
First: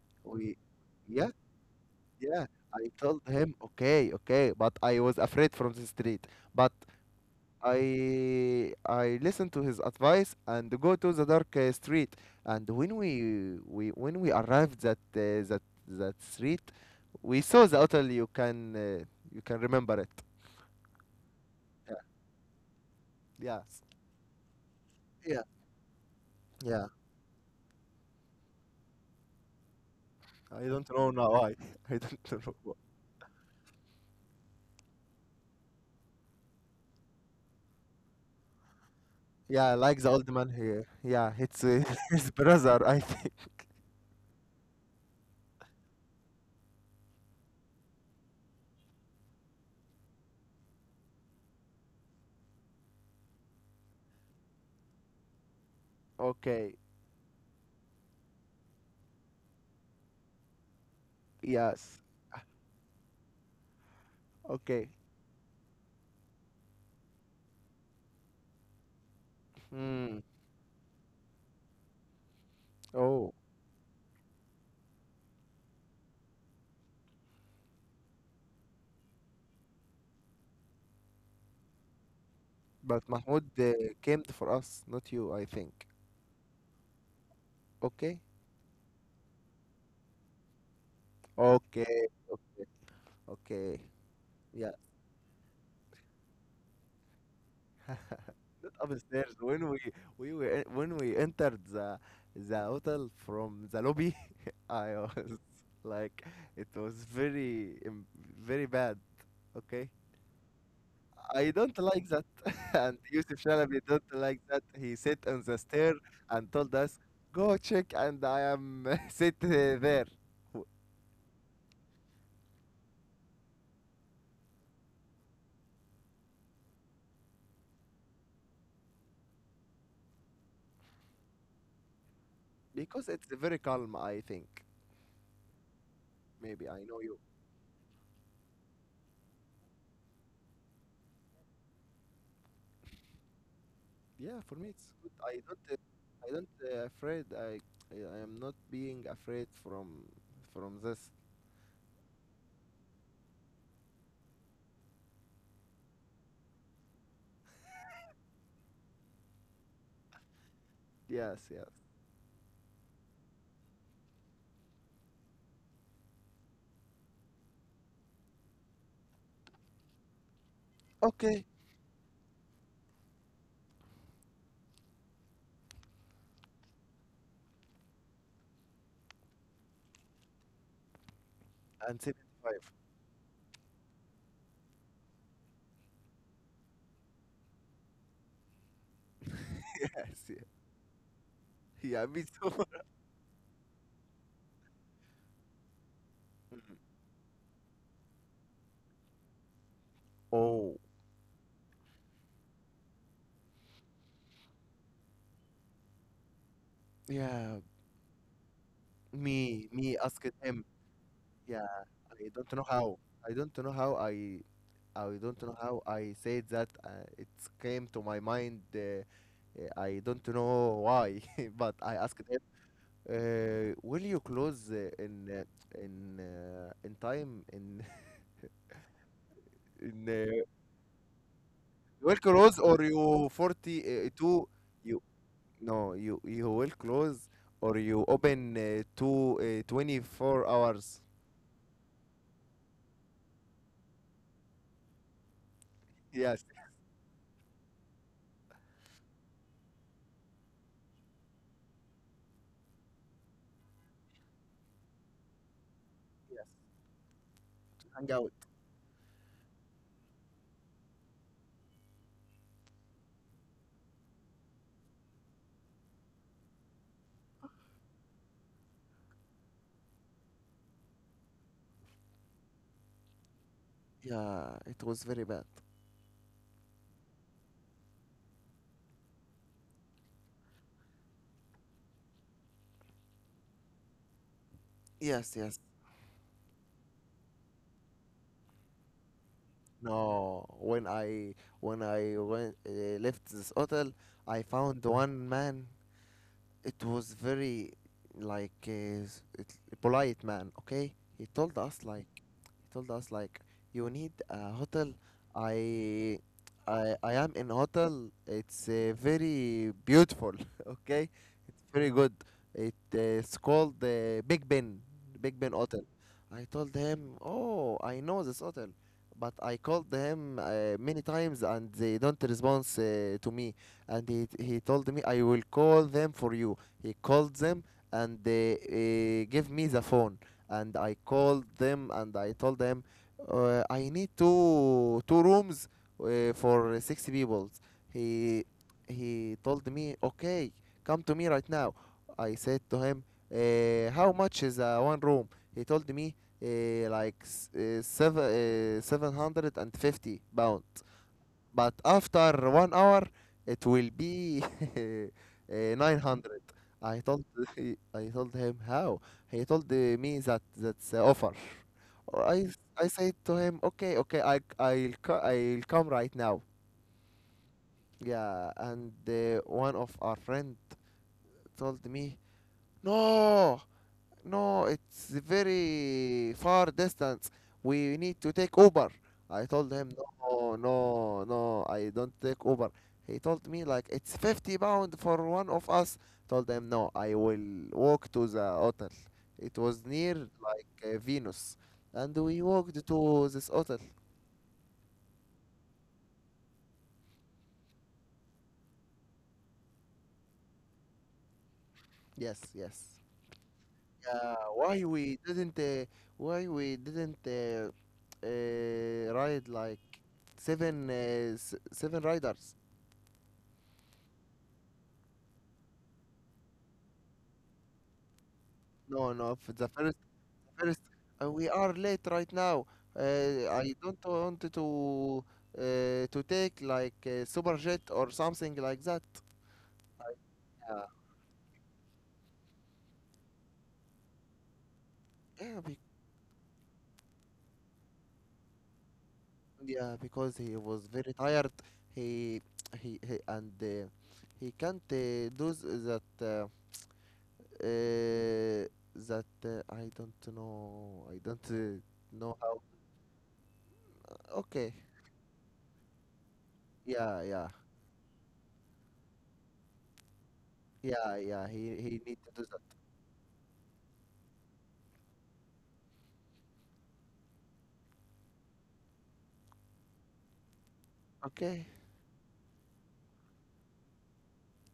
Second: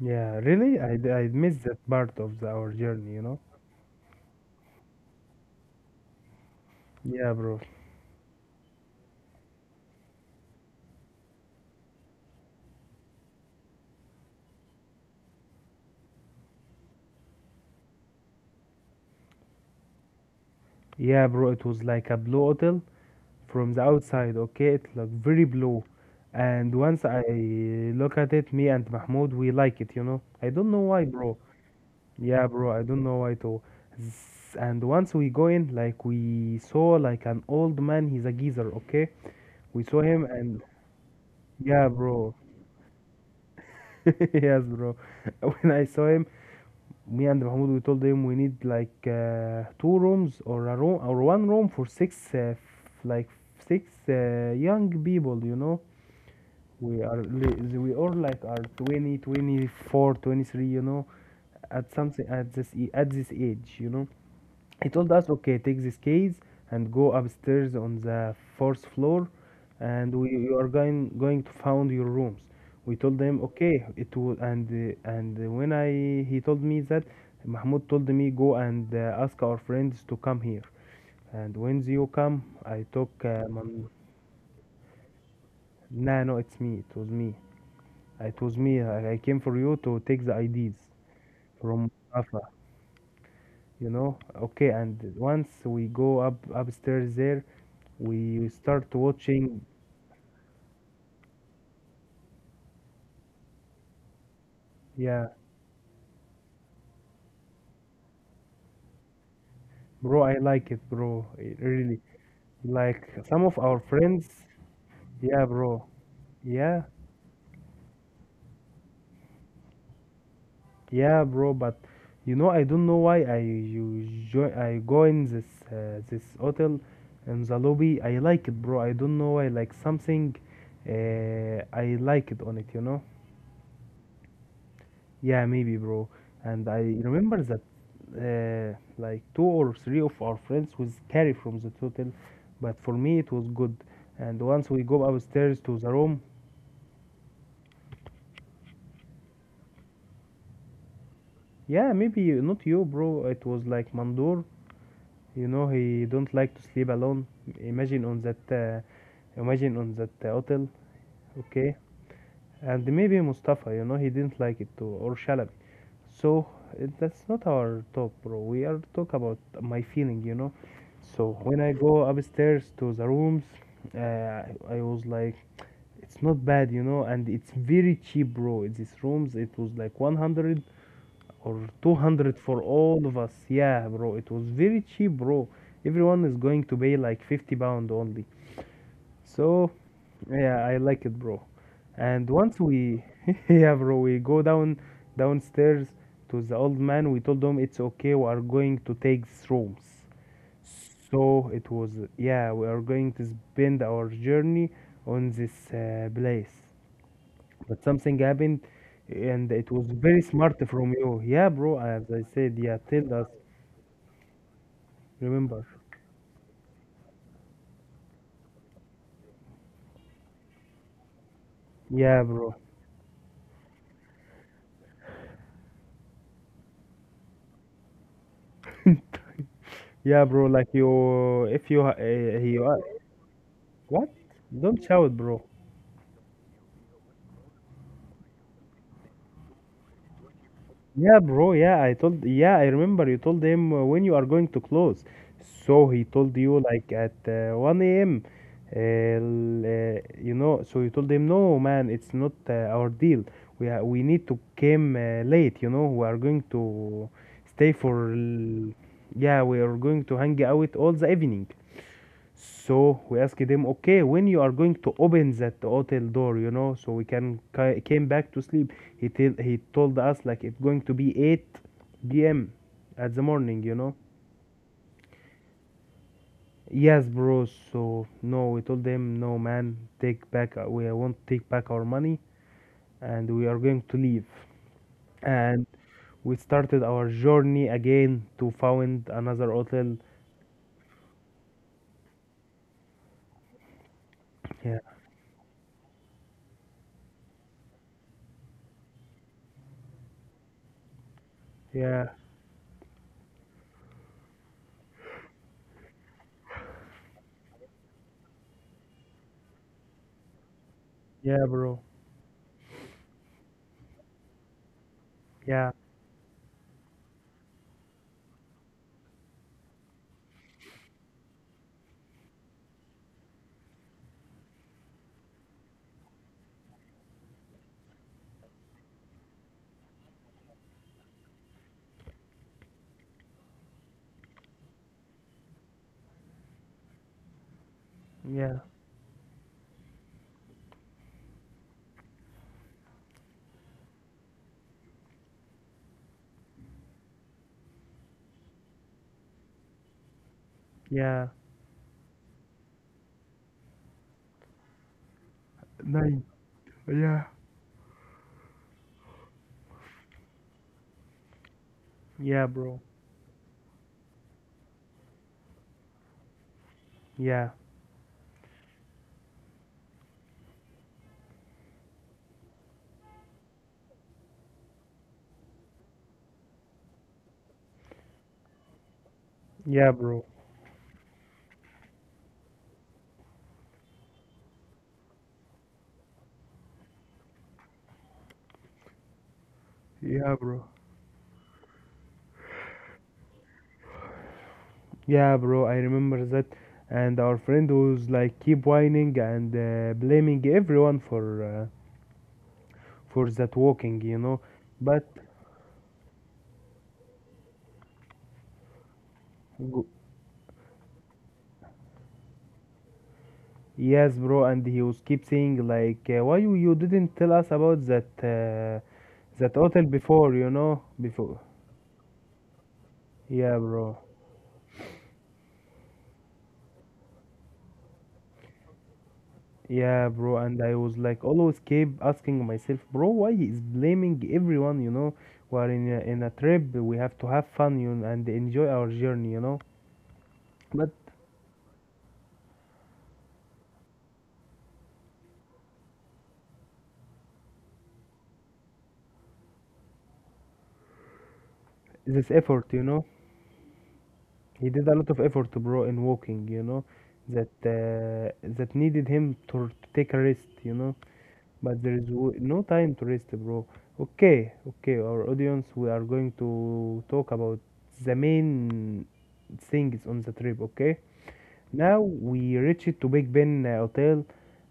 Yeah. We, Really? I, d- I yeah, missed that part of yeah. the our I journey, told you know? him, okay, okay, but I was afraid from the street. But Yeah, bro. I I listened to his advice and go to the dark uh, street. And when we we when we arrived that uh, that that street, we saw the hotel. You can uh, you can remember it. Yeah, bro. It was like a blue hotel from the Yes. outside. Okay. It looked Yeah. very blue. And Yeah. once I look at it, me and Mahmoud, we like it, you know? I I don't know don't why, know now bro. why. I don't Yeah, know bro, why. I don't know why too. S- And once we go in, like we saw like an old man, he's a geezer, okay? Yeah, We like saw the him old man and here. Yeah, it's uh, yeah, his bro. brother, I think. Yes, bro. When I saw him, me and Mahmoud, we told him we need like uh, two rooms or a room or one room for six, uh, f- like six uh, young people, you know? Okay. We are li- we all like are twenty, twenty four, twenty three, you know, at Yes. something at this e- at this age, you know? He Okay. told us okay, take these keys and go upstairs on the fourth floor and Hmm. we you are going going to found your rooms. We told Oh, them okay, it will, and uh, and when I he told me that Mahmoud told me go and uh, ask our friends to come here, and when you come I but took Mahmoud um, uh, um, came for us, not you, I think. no no it's me it was me Okay. it was me, i, I came for you to take the IDs from Okay. Mustafa, Okay. you know? Okay, Yeah. and once we go up upstairs there we Set start upstairs watching. when we we were e- when we entered the the hotel from the lobby, I Yeah, was like, it was very em- very bad. Okay. bro, I like it, bro. I- I don't Really, like that. like And some Yusuf of our Shalabi don't friends. like that. He sat Yeah, on the bro. stair and told Yeah, us, go check, and I am sit uh, there. W- yeah, bro, but you know, I don't know why I you join I go in this uh, this hotel. In the lobby I like it, bro. I don't know why, like something uh, I like it on it, you know. Because it's very calm, I think. Yeah, maybe, bro. And Maybe I I know you. remember that uh, like two or three of our friends was carried from the hotel, but for me it was good. And Yeah, for once me we it's go good. i upstairs don't to uh, the room, i don't uh, afraid. I i I am not being afraid from from this. yeah, maybe not you, bro. It was like Mandur. You know, he don't like to sleep alone. Imagine on that, uh, imagine on that uh, hotel, Yes, yes. okay? And maybe Mustafa, you know, he didn't like it too, or Shalabi. So it, that's not our talk, bro. We are talk about my feeling, you know. So Okay. when I go upstairs to the rooms, uh, I was like, it's not bad, you know, and it's very cheap, bro. These rooms, it was like one hundred or And two hundred for seventy five. all of us. Yeah, bro, it was very cheap, bro. Everyone is going to pay like fifty pound only. So, Yes, yeah. yeah, I like it, bro. Yeah, And me too. once we, yeah, bro, we go down downstairs to the old man. We told him it's okay. We are going to take these rooms. Oh, So it was, yeah, we are going to spend our journey on this uh, place. yeah. But something happened, and it Me, was me very asked smart him. from you. Yeah, bro. Yeah, As I i said, don't know yeah, how tell us. i don't know how I I don't know Remember. how I said that uh, it came to my mind. uh, uh, I don't know why, but I Yeah, asked him, bro. Uh, will you close uh, in uh, in uh, in time in in Yeah, bro. uh, Like you, if you, uh, will close, or you, you forty what? uh, two? Don't You, shout, bro. no, you you will close or you open uh, two, uh, twenty four hours? Yeah, bro. Yeah, I told. Yeah, I remember you told him uh, when you are going to close. So he told Yes, you like at uh, one a m. Uh, l- uh, you know. So you told him, no, man, it's not uh, our deal. We are. We need to came uh, late. You know, we are going yes. to stay for. Hang out. l- yeah, we are going to hang out all the evening. So we asked them, okay, when you are going to open that hotel door, you know, so we can ca- came back to sleep. He tell he told us like it's going to be eight p m at the morning, you know. Yeah, it was very bad. Yes, bro. So no, we told them, no, man, take back. uh, We won't take back our money, and we are going to leave. Yes, yes. And we started our journey again to find another hotel. No, when I when I went, uh, left this hotel, I Yeah, found one man. It was very like uh, s- it- a polite man. Okay, he told us yeah, like he told us like you need a hotel. I i I am in hotel. It's uh, very beautiful. Okay, yeah, it's bro. very good. It uh, it's called the Big Ben, big ben Yeah, Hotel. I told him, oh, I know this hotel, but I called them uh, many times and they don't respond uh, to me. And he, he told me, I will call them for you. He called them, and they uh, give me the phone. And I called them and I told them, uh, I need two two rooms uh, for six people. he yeah, he told me, okay, come to me right now. I said to him, uh, how much is uh, one room? He told me uh, like, s- uh, seven, uh, seven hundred fifty pound, yeah. but after one hour it will be eh, Nine. nine hundred. I Yeah. told, he- I told him how. He told, eh, me that, that's the offer. Or i Yeah, s- bro. I said to him, okay, okay, i i'll co- I'll come right now. Yeah. Yeah, and eh, one of our friend told me, no, no, it's very far distance. We need to take Uber. I told him, Yeah, bro. no, no, no, I don't take Uber. He told me, like, it's fifty pound for one of us. Told him, no, I will walk to the hotel. It was near, Yeah, bro. like, uh, Venus. And we walked to this hotel. Yeah, bro. I remember that. And our friend was like keep whining and uh, blaming everyone for uh, Yes, yes. for that walking, you Yeah, know. why But we didn't, uh, why we didn't uh, uh, ride, like, go- seven, uh, s- seven riders? yes, bro. And he was keep saying like, uh, why you, you didn't tell us about that uh, No, no, for that the hotel first, before, you first, know? uh, Before. we are late right now. Uh, Yeah, I bro. don't want to uh, to take like uh, super jet or something like that. Yeah, bro, and I Yeah. was like always keep asking myself, bro, why he is blaming everyone, you know? We Yeah, are be in a, in a trip, we have to have fun, you know, and enjoy our journey, you know? Yeah, because he was But very tired. He he, he and uh, he can't uh, do s- that. Uh, uh, that uh, I don't know. I don't uh, this know how. effort, you know, he Okay. did a lot of effort, bro, in walking, you know, Yeah, yeah, that uh, that needed him to, to take a rest, you know? yeah, yeah. He But there he is need to w- do that. no time to rest, bro. Okay, okay, our audience, we are going to talk about the main things on the trip, okay? Okay. Now we reached to Big Ben uh, Hotel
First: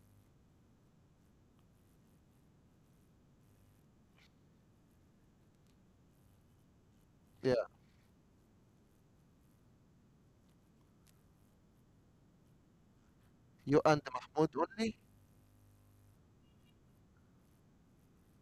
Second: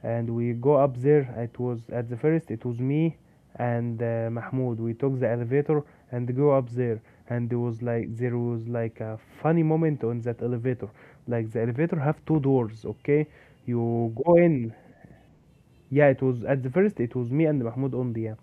and we go up there. It was at the first it was me and uh, Mahmoud. We took the elevator and go up there, and Yeah. there was like there was like a funny moment on that elevator. Like the elevator have two doors, okay? You and You go Mahmoud in. only, Yeah, it was at the first it was me and Mahmoud only. Yeah.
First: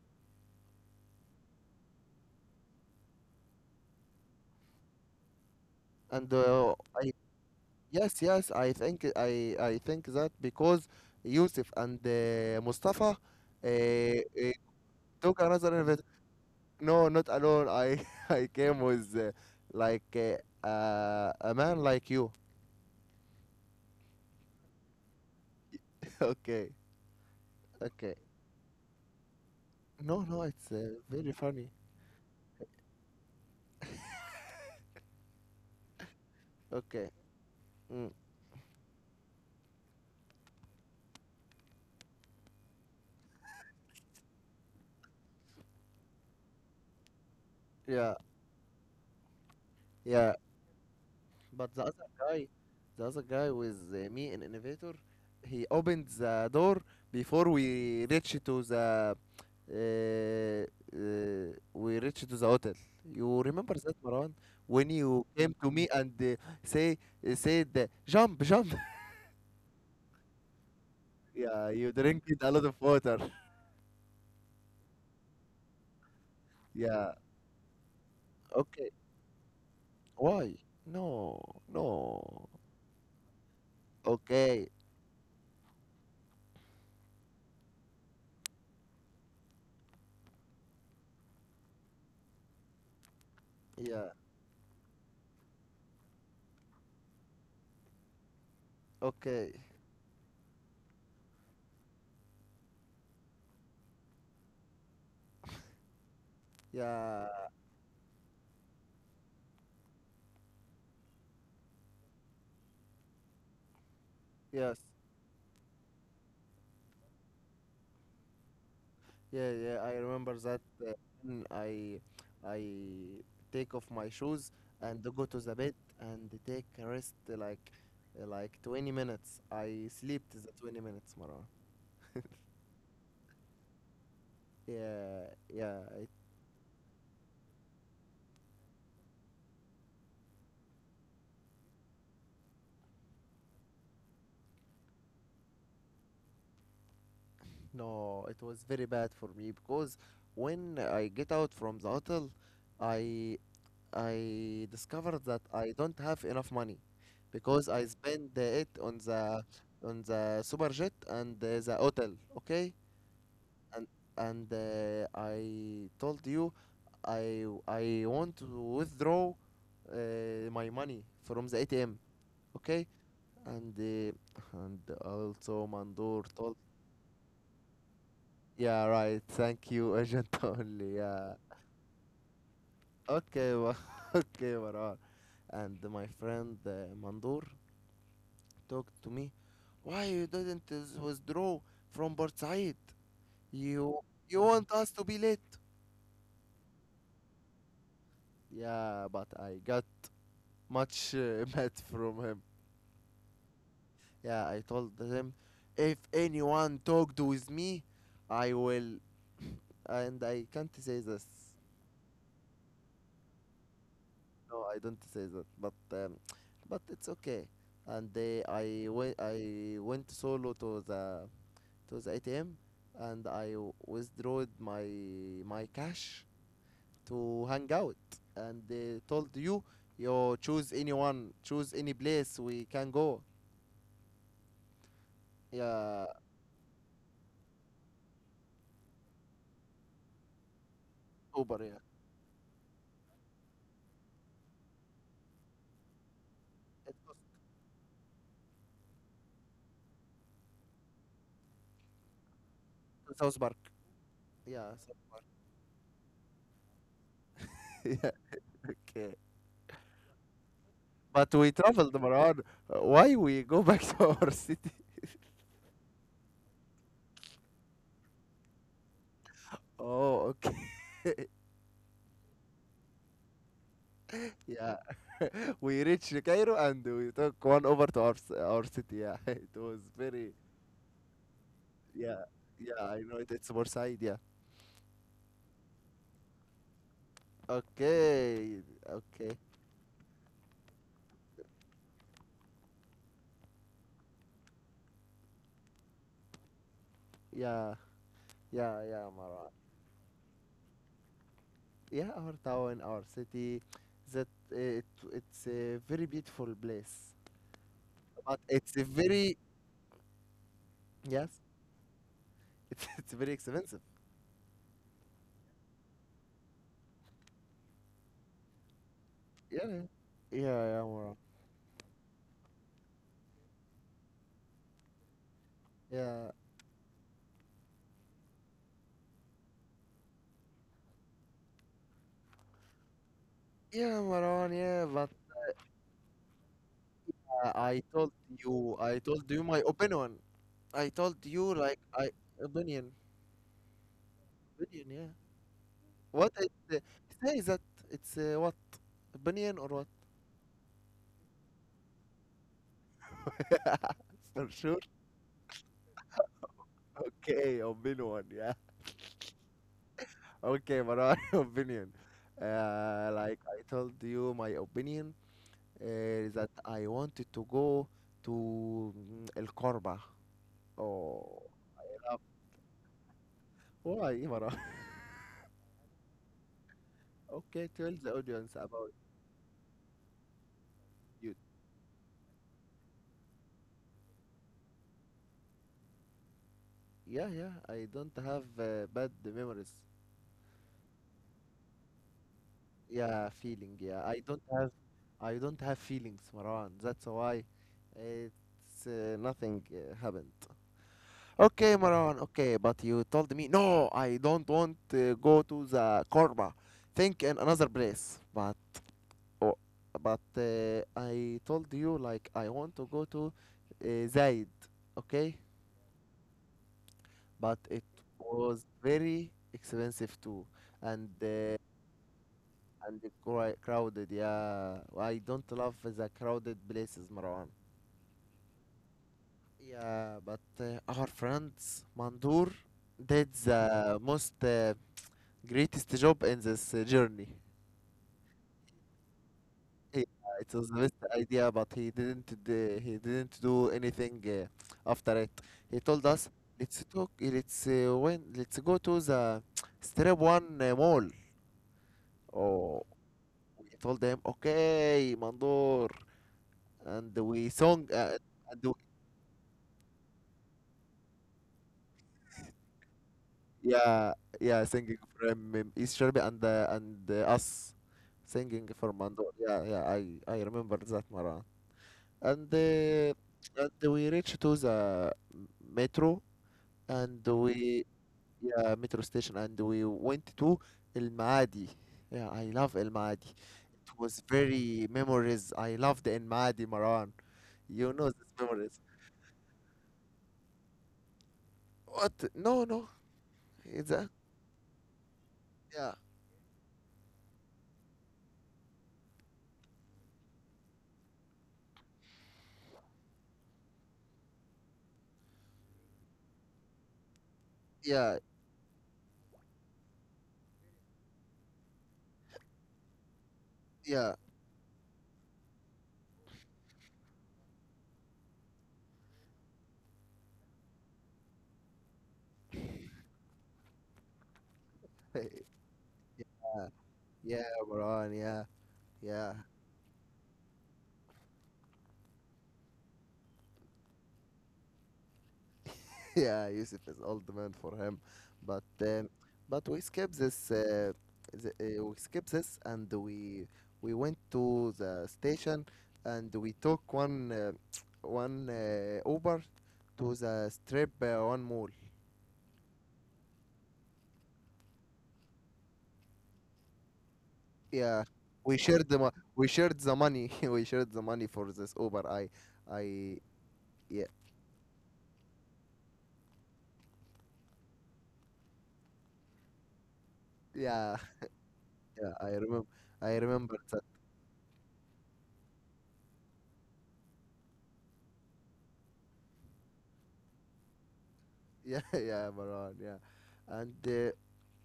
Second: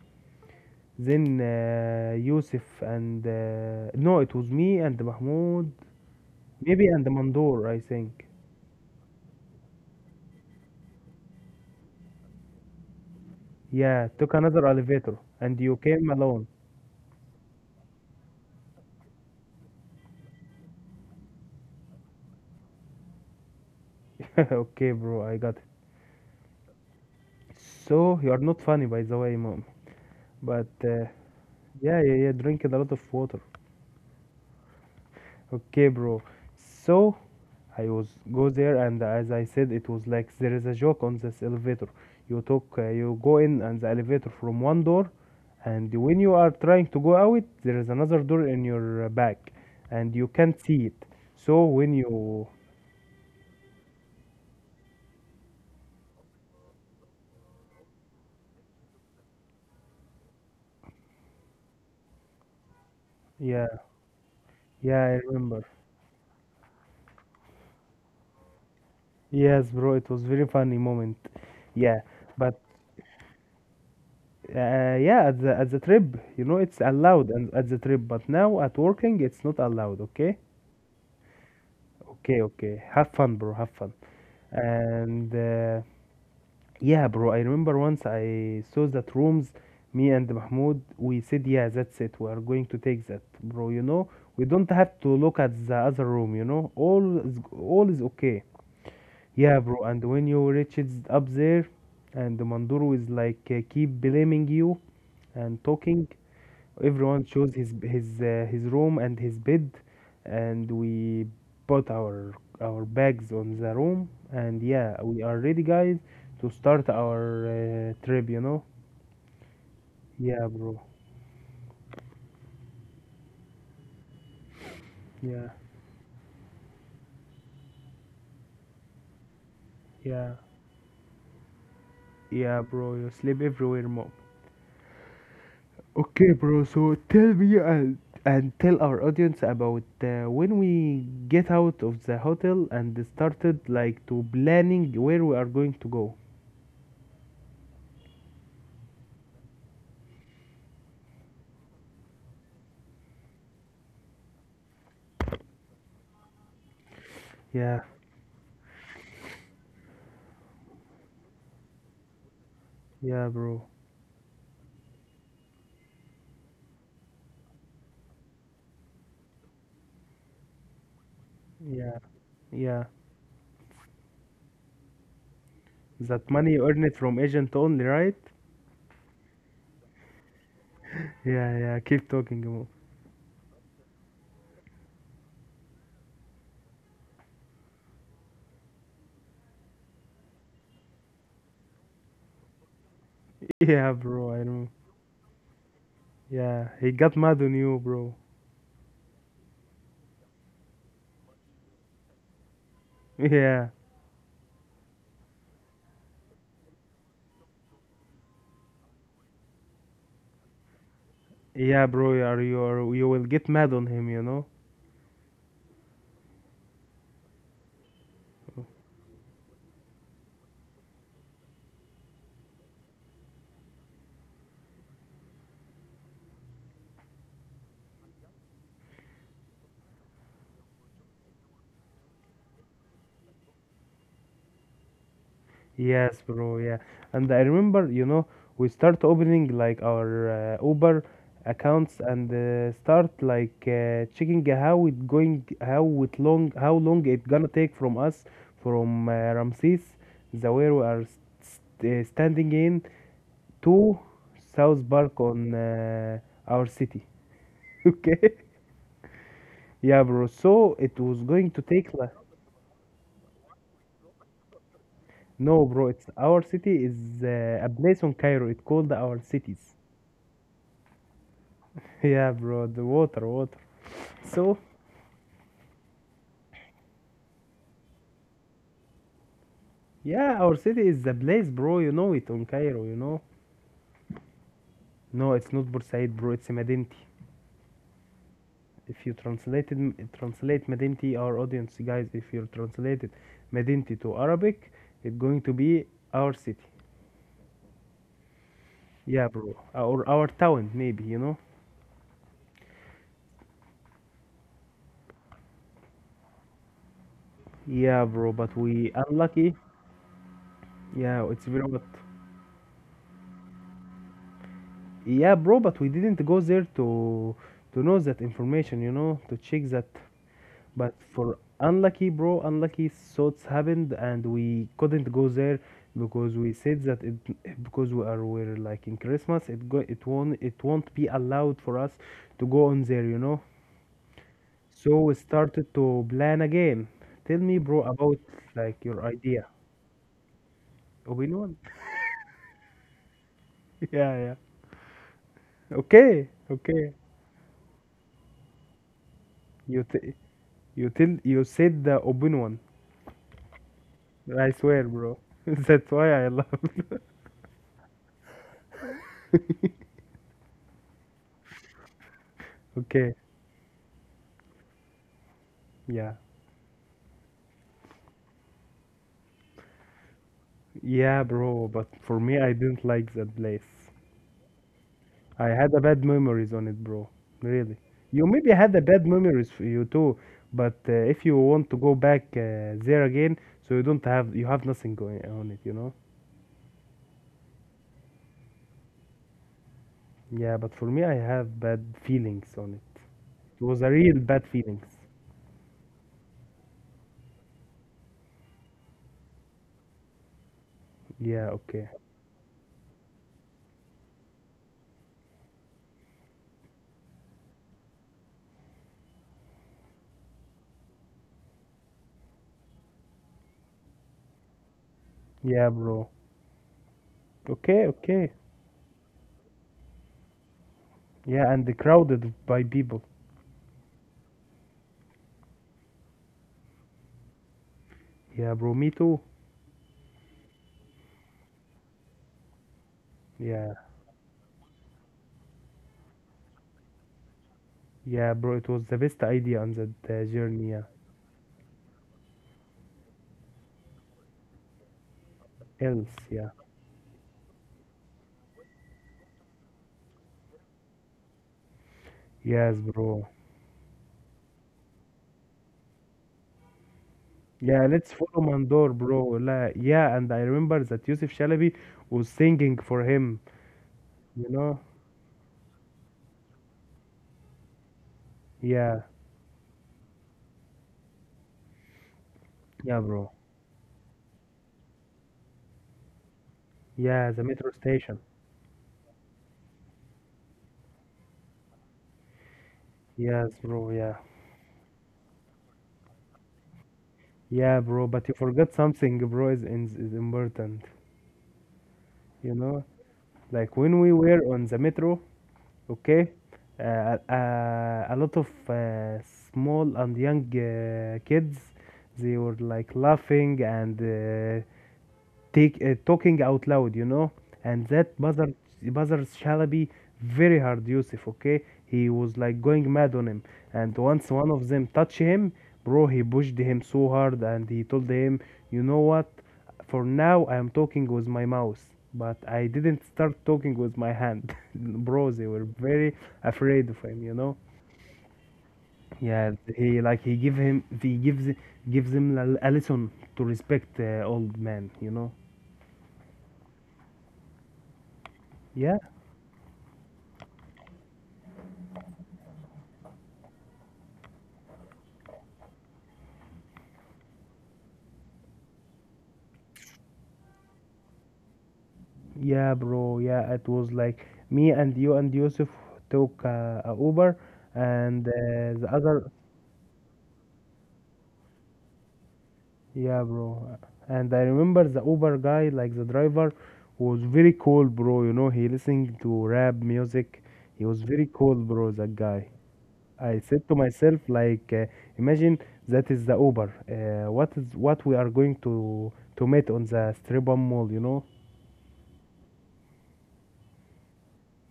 Then uh, Yusuf and uh, no, it was me and Mahmoud, and uh, maybe and I, Mandoor, I yes, think. yes, I think I I think that because Yusuf and uh, Mustafa uh, Yeah, took uh, another elevator took and you another invite. came alone. No, not alone. I I came with uh, like uh, uh, a man like you. Okay, bro, I got it. Okay, okay. So, you are not funny, by the way, mom. No, no, But, it's uh, uh, very funny. yeah, yeah, yeah, drinking a lot of water. Okay, bro. Okay. So, I was Mm, go there and as I said, it was like there is a joke on this elevator. You took, uh, you go in and the elevator from one door, and when you are trying to go out, there is yeah, another door in your uh, back, and you yeah. can't see it. So But the when other you, guy, the other guy with uh, me in Innovator, he opened the door before we reached to the uh, uh, we reached to the hotel. You yeah, remember that, Marwan, when yeah, I you came remember. to me and uh, say uh, said, uh, jump, jump. Yes, bro, it was very funny moment. Yeah, you Yeah, drank it a but lot of water. uh, yeah, at the at the trip, you know, it's Yeah. allowed and at the trip, but now at Okay. working, it's not allowed. Okay, Why? No. okay, No. okay. Have fun, bro. Have fun. Okay. And uh, yeah, bro, I remember once I saw that rooms. Me and Mahmoud, we said, yeah, that's it. We are going to take that, bro. You Yeah. know, we don't have to look at the other room. You know, all is all is okay. Okay. Yeah, bro. And when you reaches up there, and the Manduru is like uh, keep blaming you and talking. Yeah. Everyone chose his his uh, his room and his bed, and we put our our bags on the room. And Yes. yeah, we are ready, guys, to start our uh, trip. You know? Yeah, yeah, I remember Yeah, that bro. uh, when I I take off my shoes and go to the Yeah, bed and take a rest uh, like uh, like twenty minutes. I slept yeah, the twenty minutes, Marwan. yeah, bro. You sleep everywhere, mom. Yeah, yeah. It, Okay, bro. So tell me and, and tell our audience about uh, when we get out of the hotel and started like to planning where we are going to go. No, it was very bad for me because when I get out from the hotel, I I discovered that I don't have enough money because I Yeah, spend uh, it on the on the super jet and uh, the hotel. Okay, yeah, bro. and and uh, I told you, I I want to withdraw uh, my money from the A T M, Yeah, yeah. okay? And uh, and also Mandur That money told, you earn it from agent only, right? yeah, right, thank you, agent only, yeah, Yeah, yeah. Keep talking, bro. okay, wa- okay, Marar. And my friend uh, Mandur talked to me, why you didn't is- withdraw from Port Said? Yeah, You bro. I you know. want us to be late? Yeah, he got mad on you, bro. Yeah, but I got much uh, mad from him. Yeah, Yeah, I told him, if anyone talked with me, I will. And I can't say this. yeah, bro. You are you are you will get mad on him, you know. No, I don't say that. But um, but it's okay. And they, I went, I went solo to the to the A T M, and I withdrew my my cash to hang out. And they told you, you choose anyone, choose any place we can go. Yeah, Yes, bro. Yeah, and I remember, you know, we start opening like our uh, Uber Uber. Yeah, accounts and uh, start like uh, checking how it going, how it long, how it long was it gonna take from us from uh, Ramses, the where we are st- uh, standing in, South Park. to Yeah. South Park so- on uh, our city. Yeah. Okay. Okay. Yeah, bro. So it was But going we to take traveled, like Maran. Uh, Why we go back to our city? no, bro. It's our city is uh, a place on Cairo. It's called our cities. Oh, okay. Yeah, bro, the water, water. So, Yeah. We reached Cairo and we took one over to our c- our city. Yeah. It was very. yeah, our city is the place, bro. You know Yeah. it on Yeah. Cairo, you I know know. it. It's Side. Yeah. No, it's not Bursaid, bro. It's Madinti. Okay. If you Okay. translated translate Madinti, our audience, guys, if you translated Madinti to Arabic, it's going to be our city. Yeah. Yeah. Yeah, Yeah, Maran. bro. Or our town, maybe, you know. Yeah, our town, our city. That uh, it it's a very beautiful place, Yeah, bro. but But it's we a very. unlucky. Yeah, Yes. it's very hot. It's, it's very expensive. Yeah, bro. But we didn't go there to to know that information, you know, to check that. Yeah. Yeah, But yeah, for unlucky, bro, unlucky thoughts happened, and we couldn't go there because yeah, we said that it because we are we're like in Christmas, it go it won't it won't be allowed for us to go on there, you know. yeah, Maran, yeah, So we but started to plan again. Tell me, uh, bro, I about told like you, your I told idea, you my opinion. I told opinion. you, like, I opinion, Yeah, yeah. opinion, yeah. Okay, What is the, okay. say that it's uh, what opinion or You what? t- you tell you said the opinion. I For swear, sure. bro. That's why I love. Okay, opinion, yeah. Okay, Maran, opinion. Okay, Uh, like I told you, my opinion yeah. uh, that I wanted to go to mm, El Corba. Yeah, Oh, bro, but for yeah. me, I didn't like that place. Why, Maran? I had a bad memories on it, bro. Okay, Really. tell the You maybe audience had a about. bad memories for you too, but uh, if you You, want to go back uh, there again, so you don't have you have nothing going on it, you know? yeah, yeah. I don't have uh, bad memories. Yeah, but for me, I have bad feelings on it. Yeah, It feeling. was a Yeah, real I bad don't have, feelings. I don't have feelings, Marwan. That's why it's uh, nothing uh, happened. Yeah, Okay, okay. Marwan. Okay, but you told me no. I don't want to go to the Korba. Think in another place. But, oh, but uh, I told you like I want to go to uh, Zaid. Okay, Yeah, bro. but Okay, it okay. was very expensive too, and. Yeah, Uh, and crowded by people. and the cri- crowded. Yeah, I don't love the crowded places, Marwan. Yeah, bro, me too. Yeah, but uh, our friends Mandur did Yeah, the most uh, greatest job in this uh, journey. yeah, bro. It was the best idea on that He, uh, it journey. was Yeah, the best idea, but he didn't d- he didn't do anything uh, after it. He else, told us, yeah. "Let's talk. Let's uh, when let's go to the Strip One uh, Mall." Yes, Oh, bro. we told them, "Okay, Mandur," and we Yeah, song. let's Uh, follow And Mandor, bro. La, yeah, and I remember that Yusuf Shalabi was singing for him, yeah, you yeah, know? singing from um, East Germany and uh, and uh, us singing for Yeah, Mandor. Yeah, yeah, I I remember that, Maran. And yeah, uh, bro. and we reached to the metro, Yeah, and the metro we, station. yeah, metro station, and we went to El Maadi. Yeah, I love El Maadi. Yes, bro, It yeah. was very memories. I loved El Maadi, Maran. Yeah, You bro, know but you these forgot memories. something, bro, is, is, is important, What? you No, know? no. Like It's when we a, were on the metro, yeah, okay? Uh, uh, a lot of uh, small and young uh, kids, they were like laughing and uh, take uh, talking out loud, you know, and that yeah, bothered bothers Shalabi very hard, Yusuf. Okay, he was like going mad on him, and yeah, once one of them touched him, bro, he pushed him so hard, and he told him, you know what? For now, I am talking with my mouth, but I didn't start talking with my hand, bro. They were very afraid of him, you yeah, know. Maran. Yeah. Yeah, Yeah, he like he give him he gives gives him a, a lesson to respect uh, old man, you know. yeah, Yusuf is old man for him, but Yeah. um, but we skip this, uh, the, uh, we skip this, and we we went to the station, and we took one uh, one uh, Uber to the strip uh, one mall. Yeah, bro. Yeah, it was like me and you and Yusuf took uh, a Uber, Yeah, and uh, we the shared the mo- other, we shared the money, we shared the money for this Uber. I yeah, I bro. yeah, And I remember the Uber guy, like the driver, was very cool, bro. You know, he listening to rap music. He yeah, was very cool, bro. That yeah, I guy. remember I I remember said to that. myself, like, uh, imagine that is the Uber. Uh, what is what we are going to to meet on the Stribon Mall, you know? Yeah, yeah, Maran. yeah, and. Uh,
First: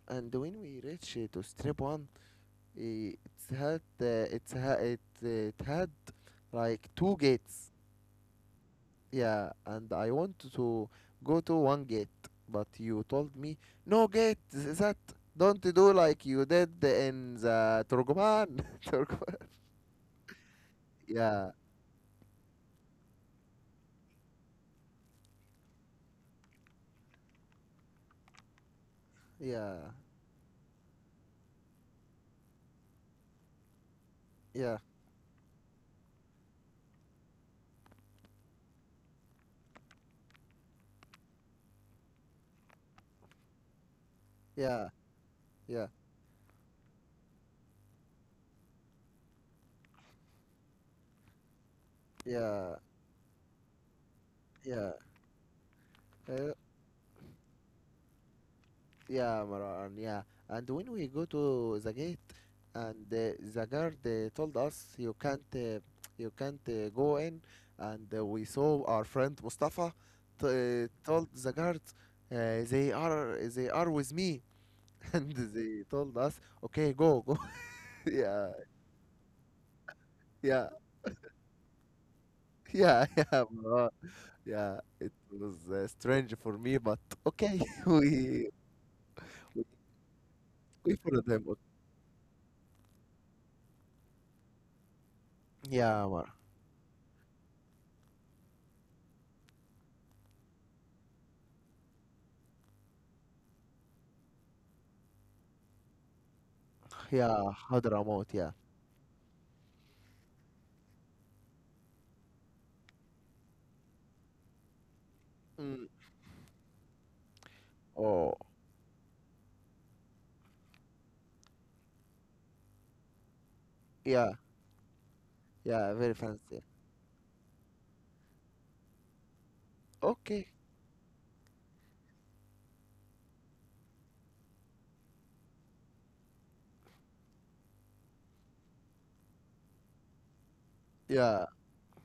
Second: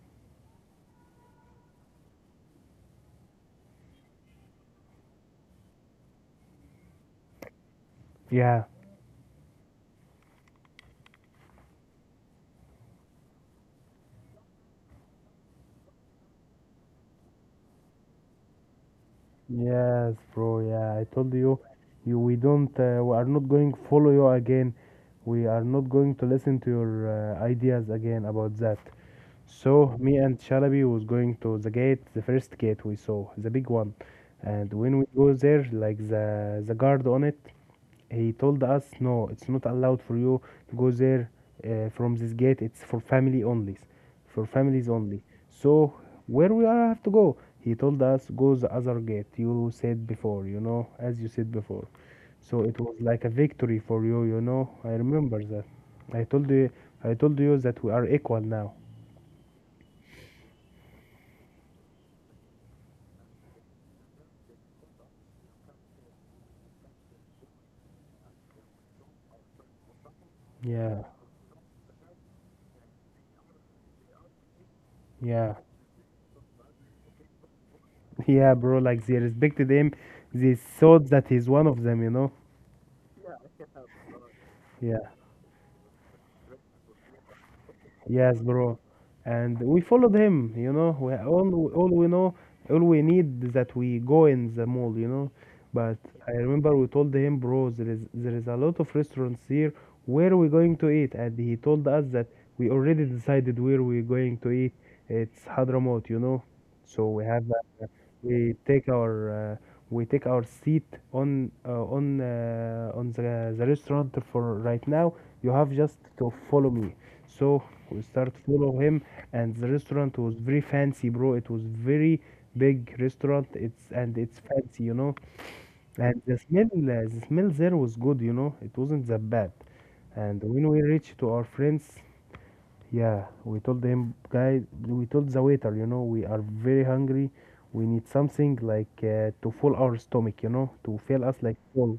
and when we reach uh, to strip one, eh, it's had uh, it's ha- it, uh, it had like two gates. Yeah. Yeah, and I want to go to one gate, but you told me no gate. Is that don't do like you did in the Turkoman. Turkoman. Yes, bro. Yeah, I told Yeah, you, you we don't, uh, we are not going follow you again. We are not going to listen to your uh, ideas again about that. yeah, So me and Shalabi was going to the gate, the first gate we saw, the big one, yeah, and when we go there, like the the guard on it, he told us, no, it's not allowed for you to go there uh, from this gate. It's for family only, for yeah, families only. yeah, So where we are have to go? He told us go the other gate. You said before, you know, as you said before. So yeah, it was like a victory for you, you know. yeah, I remember that. I told uh, you, I told you that we are equal now. yeah, Maran. Yeah, and when we go to the gate, and uh, the guard uh, told us you can't uh, you can't uh, go in, and uh, we saw our friend Mustafa t- uh, Yeah, told the guard uh, they are they are with me. And yeah, they told us, okay, go, go. Yeah, yeah, bro. Like they respected him. They yeah, thought that he's one of them, you know. yeah. Yeah, bro. Yeah, it Yeah. was uh, strange for me, but okay. Yes, we bro. And we, we followed him, you we know. We follow them. all all we know, all we need is that we go in the mall, you know. But Yeah, Omar. I remember we told him, bro, there is there is a lot of restaurants here. Where are we going to eat? And he told us that we already decided where we're going to eat. It's Hadramaut, you know. So we have Yeah, Hadramaut. Yeah. we take our uh, we take our seat on uh, on uh, on the, the restaurant for right now you have Mm. just to follow me, so we Oh. start follow him, and the restaurant was very fancy, bro. It was very big restaurant. It's and Yeah. it's fancy, you know. Yeah, very And the fancy. smell uh, the smell there was good, you know. It wasn't that bad. Okay. And when we reached to our friends, yeah, we told him, guys, we told the waiter, you know, we are very hungry. We need something like uh, to full our stomach, you know, to fill us Yeah. like full.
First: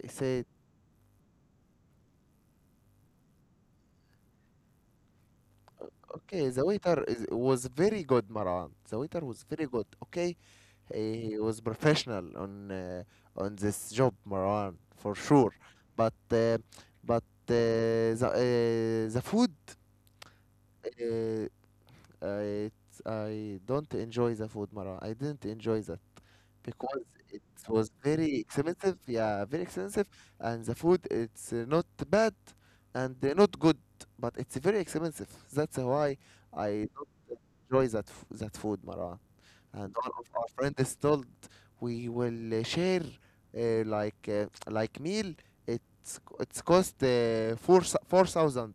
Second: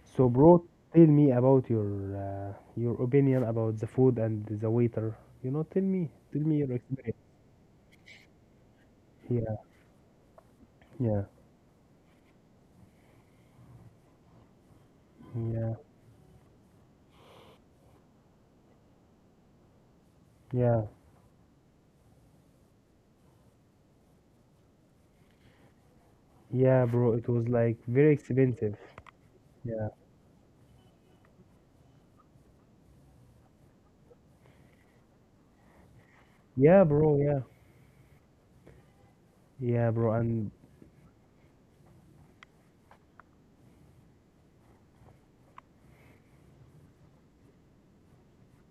He So, said, bro, tell me about your uh, your opinion about the food and the waiter. You know, tell me, tell okay, me the your waiter experience. is, was very good, Maran. The waiter was Yeah, very good, okay? yeah, He, he was professional on uh, on this job, Maran, for sure. yeah, But uh, but uh, the uh, the food, yeah, uh, I I don't enjoy the food, Maran. I didn't enjoy that yeah, because bro. It it was like was very very expensive. expensive. Yeah, very Yeah, expensive, and the food it's uh, not bad and uh, not good, but it's very expensive. That's why. yeah, I don't bro. Yeah, enjoy that f- that food, Marwan. And yeah, all bro. of our And friends told we will uh, share uh, like uh, like meal. It's c- it's cost uh, four thou- four thousand.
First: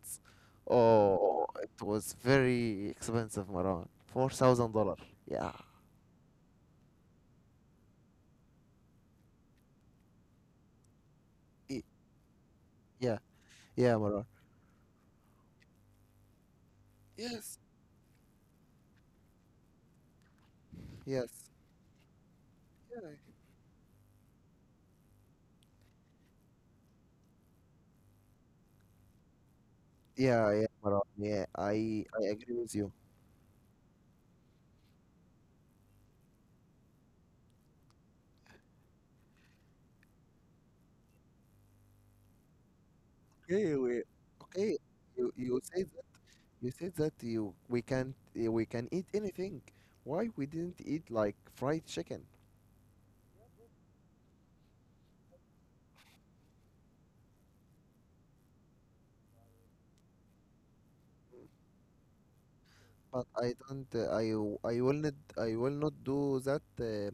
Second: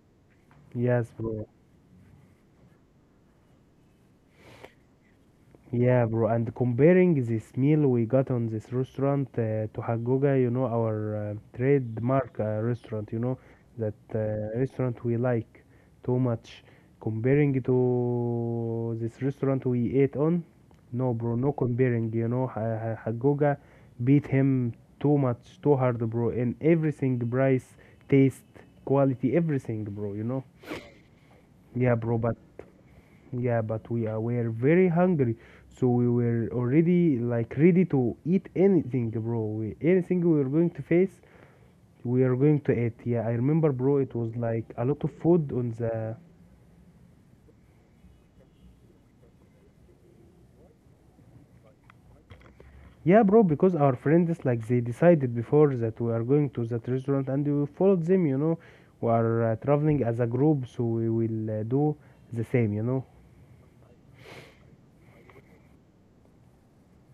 yes, Oh, bro. it was very expensive, Marwan. Four thousand dollar. Yeah, Yeah, bro. And comparing this meal we got on this restaurant uh, to Hagoga, you know, our uh, Y- trademark uh, restaurant, yeah, you know, yeah, that Marwan. uh, restaurant we like too much. Comparing Yes, to this restaurant we ate on, no, yes, bro, no comparing. You know, Ha- Ha- yeah, Hagoga beat him too much, too hard, bro, in everything, price, taste, quality, everything, bro. You know. yeah, yeah, Marwan. Yeah, Yeah, I bro, I but agree with you. yeah, but we are, were very hungry, so we were already like ready to eat anything, bro. We, anything we were going to face, we are going to eat. Yeah, I remember, Okay, bro. we It was like okay. a lot of You food you on say the. You said that you we can't uh, we can eat anything. Why we didn't eat like fried chicken? Yeah, bro, because our friends like they decided before that we are going to that restaurant, and we followed them. You know, we are uh, traveling as a group, so we will uh, do the same. You know, But I don't. Uh, I w- I will not. I will not do that uh,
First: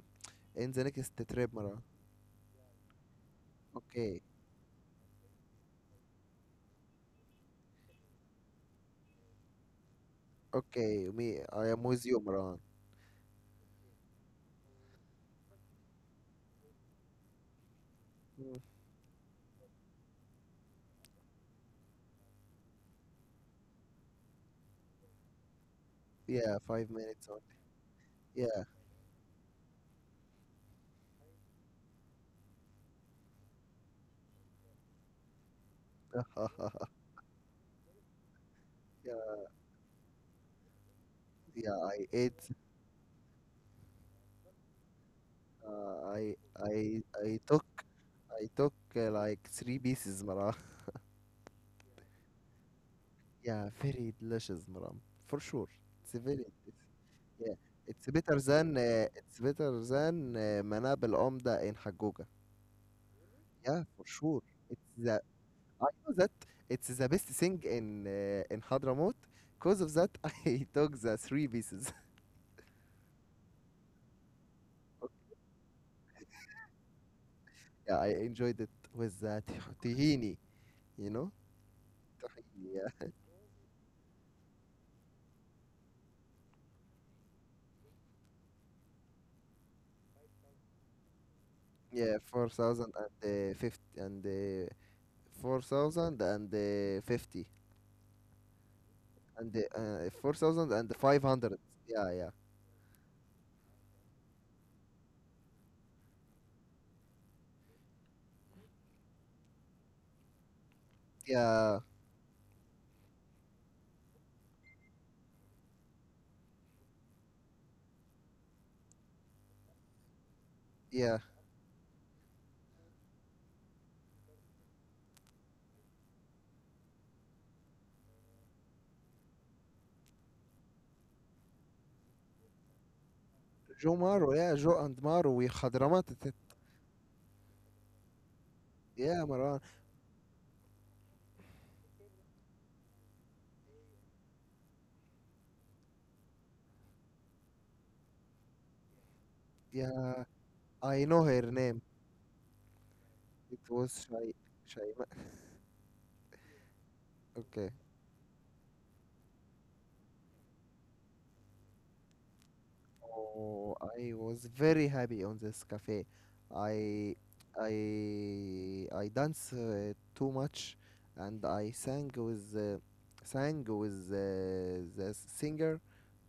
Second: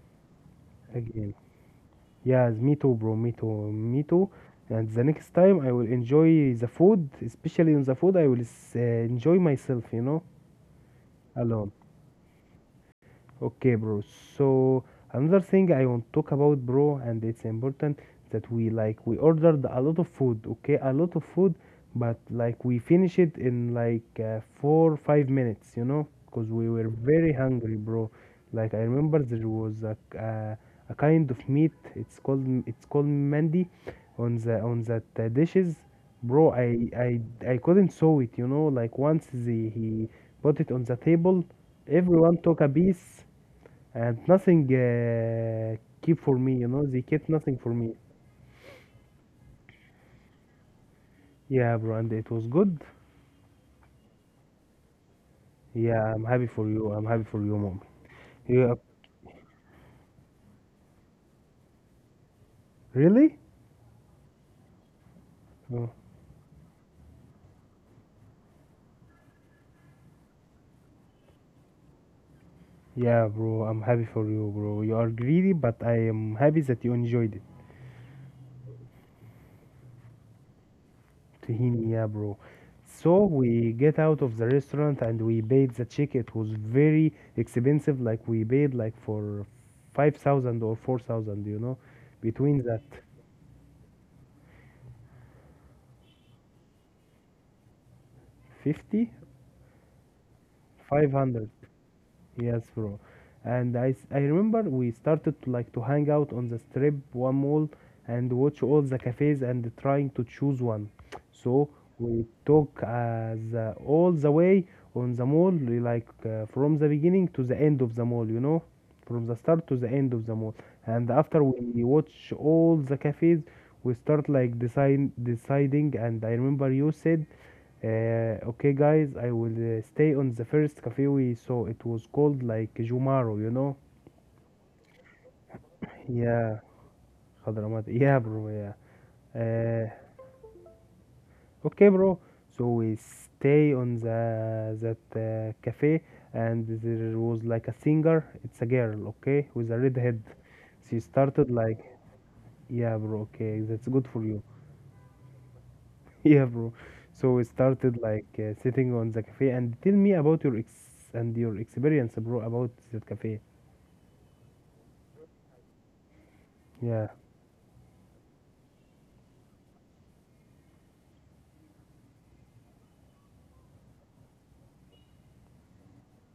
in the next again. trip, Maran. Yes, me too, bro. Me too. Me Okay. too. And the next time I will enjoy the food, especially on the food, I will s- uh, enjoy myself, you know, Okay. Me. alone. I am with you, Maran. Okay, bro. So another thing I want to talk about, bro, and it's important that Mm. we like we ordered a lot of food. Okay, a lot of food, but like we finish it in like uh, four five minutes. You know, because Yeah. we were Five very minutes only. hungry, bro. Yeah. Like I remember there was a uh, a kind of meat. It's called it's called Mandy, on the on that uh, dishes, bro. I I I couldn't saw it. You know, like once Yeah. the, he put it on the table, Yeah. I everyone ate. took a piece and nothing uh, keep Uh, for I me, you I know, they kept I nothing took. for me. I took uh, like three pieces, Maran. Yeah, bro, and it was good. Yeah. Very delicious, Maran. For sure. Yeah, It's I'm happy very. for you, I'm happy for you, Yeah, mom. it's better Yeah, than uh, it's better than uh, Manab Al-Umda in Haggooga. really. Yeah, for sure. It's the Oh, I know that it's the best thing in uh, in Hadramaut. Cause of that, I took the three pieces. yeah, bro, I'm happy for you, bro, you are greedy, but I am happy that you enjoyed it. Yeah, I enjoyed it with the tih- tahini. You know? Tahini, yeah, bro. Yeah, So we get out of the restaurant and we paid the check. It was very expensive, like we paid like for five thousand or four thousand, you know, yeah, four between that. thousand and uh, fifty and uh, four thousand and uh, fifty Fifty, and uh, uh, four thousand and five five hundred. hundred. Yeah, yeah, Yes, bro. And I, s- I remember we started to, like to hang out on the strip one mall and watch all the cafes and trying to choose one. So yeah, we talk uh, the, all the way on the mall, li- like uh, from the beginning to the end of the mall, you know, from the start to the end of the mall. And yeah. after we watch all the cafes, we start like decide, deciding. And I remember you said uh, okay, guys, I will uh, stay on the first cafe we saw. It was called like Jumaro, you know? جو مارو yeah Joe and Maru. We حضرموت it- Yeah, Hadramat. Yeah, bro. Yeah. yeah, Marwan. Uh, okay, bro. So we stay on the that uh, cafe, and there was like a singer. It's a girl, okay, with a red head. Yeah, She I know her started like, name. yeah, bro. Okay, It that's good was for Shai. you. Shai. Yeah, bro. So we Okay. started like uh, sitting on the cafe, and tell me about your ex and your experience, bro, about that cafe. Oh, I was very happy on this cafe. Yeah, I I I dance uh, too much, and I sang with uh, sang with uh, the singer.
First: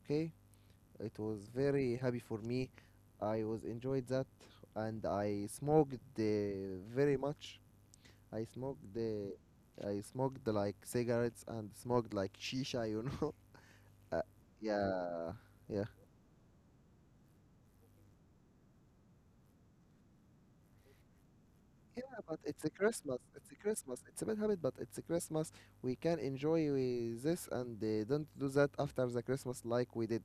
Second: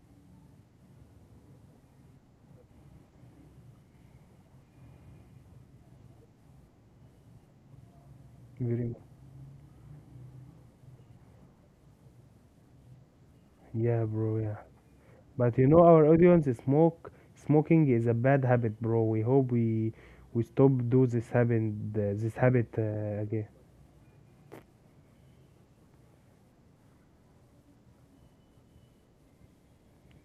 Okay. It was very happy for me. I was enjoyed that. And I smoked uh, very much. I smoked very, the I smoked like cigarettes and smoked like shisha, you know. yeah, Uh, bro, yeah. yeah, But you know, yeah, our audience smoke. Smoking is a bad habit, bro. We hope we we stop do this habit, yeah. uh, this But it's habit a Christmas. uh, again. It's a Christmas. It's a bad habit, but it's a Christmas. We can enjoy with this and uh, don't do that after the Christmas like we did.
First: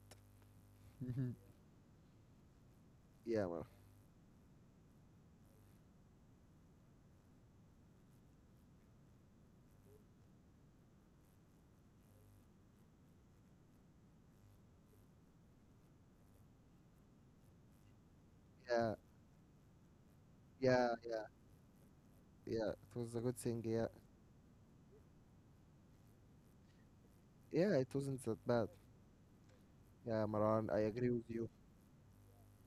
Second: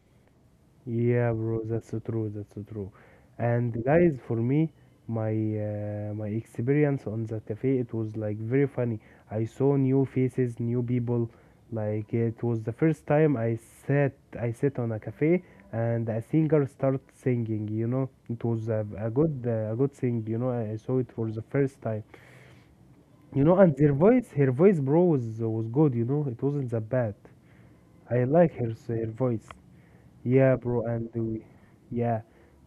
Yeah, Mhm. bro, that's so true. That's so true. Yeah, well, And guys, for me, my uh, my experience on the cafe, it was like very funny. I saw new faces, new people. Like it was the first time I sat I sat on a cafe and a singer started singing. You know, it was a, yeah, a good uh, a good thing. You know, I I yeah, saw it yeah, for the first time. yeah. It was a good You know, thing. and Yeah, their voice, her voice, bro, was was good. You know, it wasn't that bad. yeah. It wasn't I that like bad. her her voice. Yeah, Yeah, Maran, I bro, and agree with we, you. yeah,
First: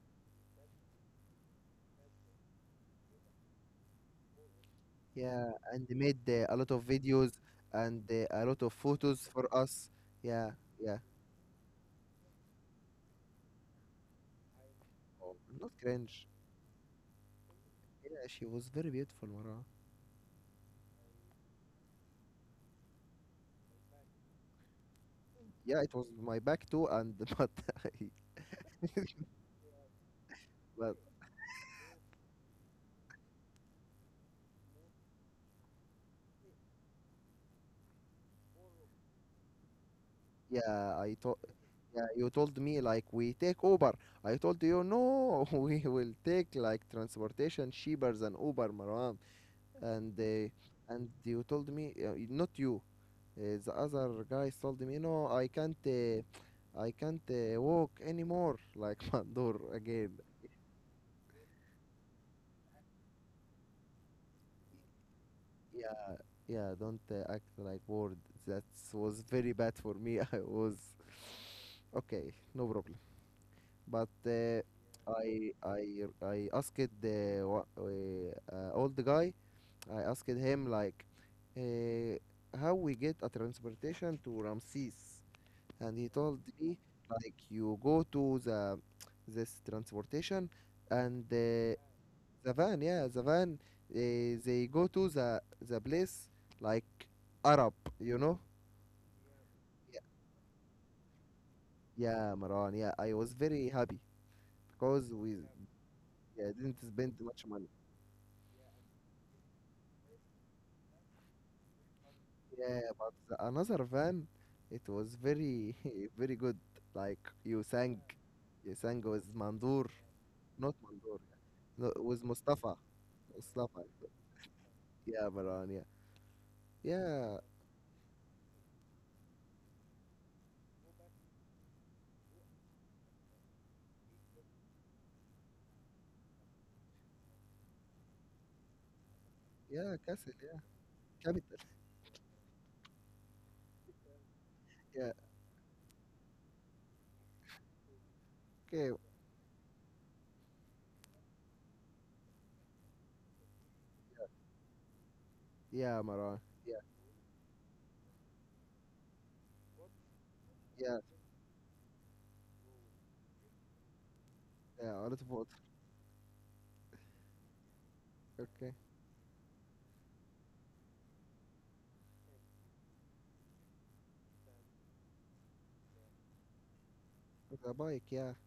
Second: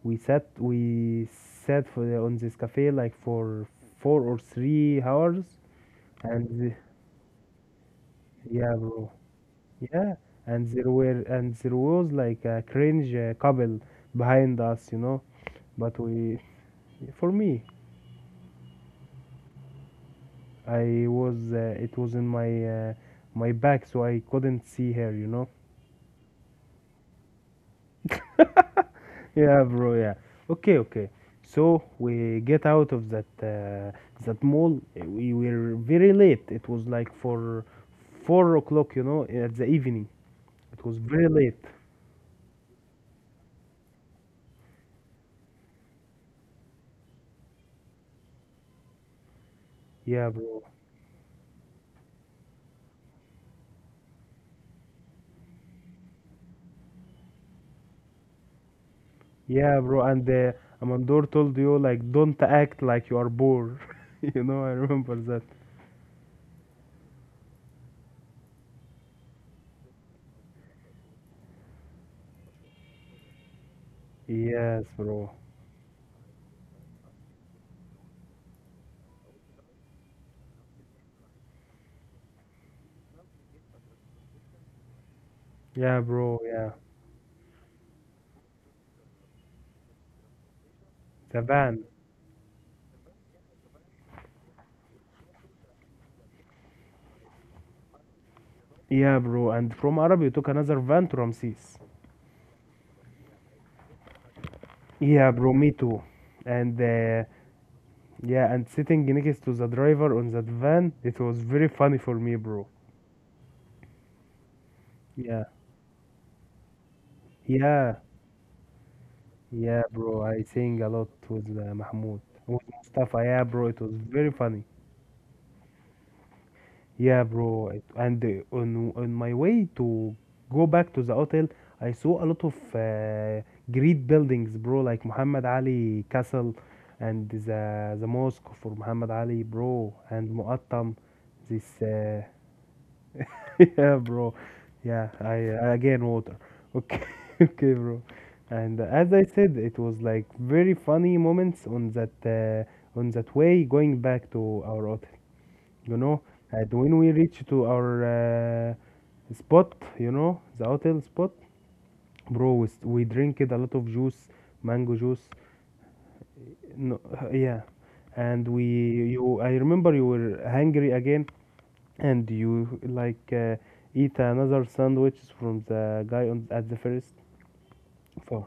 we sat we sat for the, on this cafe like for four or three Yeah, hours, and they made uh, and a lot the- of videos and uh, a lot of yeah, bro, photos for us. yeah, Yeah, and there yeah. were and there was like a cringe uh, couple behind us, you know. Oh, not But cringe. we, for me, Yeah, she was very beautiful, Mara. I was uh, it was in my uh, my back, so I couldn't see her, you know. Yeah, it was my back too, and but I, Yeah, bro. Yeah. Okay, but okay. So we get out of that uh, that mall. Uh, We were very late. It was like for four o'clock, you know, at the evening. It was yeah, I very told late. yeah, you told me like we take Uber. I told you no, we will take like transportation cheaper than Uber, Marwan. And Yeah, bro. uh, and you told me, uh, not you, uh, the other guys told me no, I can't, uh, I can't uh, walk anymore like Mandur Yeah, bro. again. And uh, Amandor told you like, don't act like you are bored. You know, I remember that. Yeah, yeah, don't uh, act like bored. That was very bad for me. I was okay, no problem. But uh, Yes, bro. I I I asked the wa- uh, uh, old guy. I asked him like, uh, how we get a transportation to Ramses, Yeah, and he bro. told Yeah. me like you go to the this transportation, and The uh, van. the van, yeah, the van. Uh, they go to the the place like Arab, you know. Yeah, bro. And from Yeah, Arab, you took another van to Ramses. yeah, Marwan. Yeah, I was very happy because Yeah, we, bro, me too. yeah, And didn't spend uh, much money. yeah, and sitting next to the driver on that van, it was very funny for me, bro. Yeah, but the, another van, it was Yeah, very very good. Like you yeah, sang, you sang with yeah, Mandur, bro. I not sing a lot Mandur. with uh, Yeah, no, Mahmoud, with with Mustafa, Mustafa. Yeah, bro, it Mustafa. was very funny. Yeah, Marwan. Yeah, Yeah, yeah, bro. It, and uh, on on my way to go back to the hotel, I saw a lot of uh, great buildings, bro, like Muhammad Ali Castle and the the mosque for Muhammad Ali, bro, yeah, and castle. Yeah, Muattam, capital. this uh, yeah, bro. Yeah, Yeah, I uh, again water. Okay, okay, bro. And okay. as I said, it was like very funny moments on that uh, on that way going back to our hotel. You Yeah, know, Marwan. and Yeah. when we reached to our uh, spot, you know, the hotel Yeah. spot, bro, we, s- we drank it a lot of juice, mango Yeah, a lot of juice. water. No, yeah, and we Okay. you I remember you were hungry again, and you like uh, eat another sandwiches from the guy on at the first The bike, yeah. four.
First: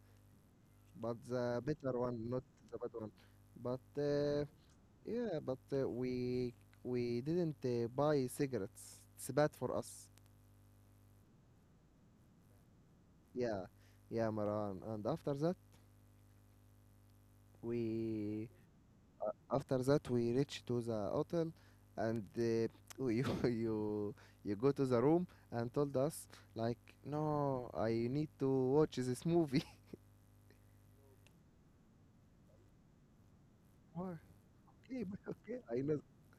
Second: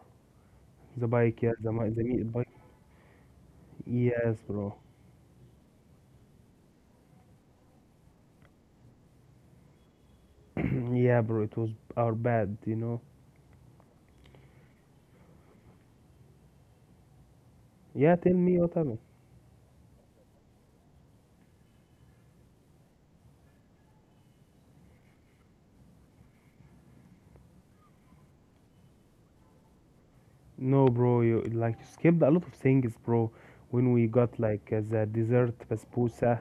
The But bike, yeah, the the mi- better the one, meat not bike. the bad one. But Yes, uh, bro. yeah, but uh, we we didn't uh, buy cigarettes. It's bad for us. Yeah, bro, it was our bad, you know. Yeah, yeah, Maran. And after that, Yeah, tell we me what happened. after that we reach to the hotel, and uh, you you you go to the room and told us, like, no, I need to watch this movie. No, bro, you like you skipped a lot of things, bro. When we Why? got like uh, the Okay, but dessert okay, I know. basbousa,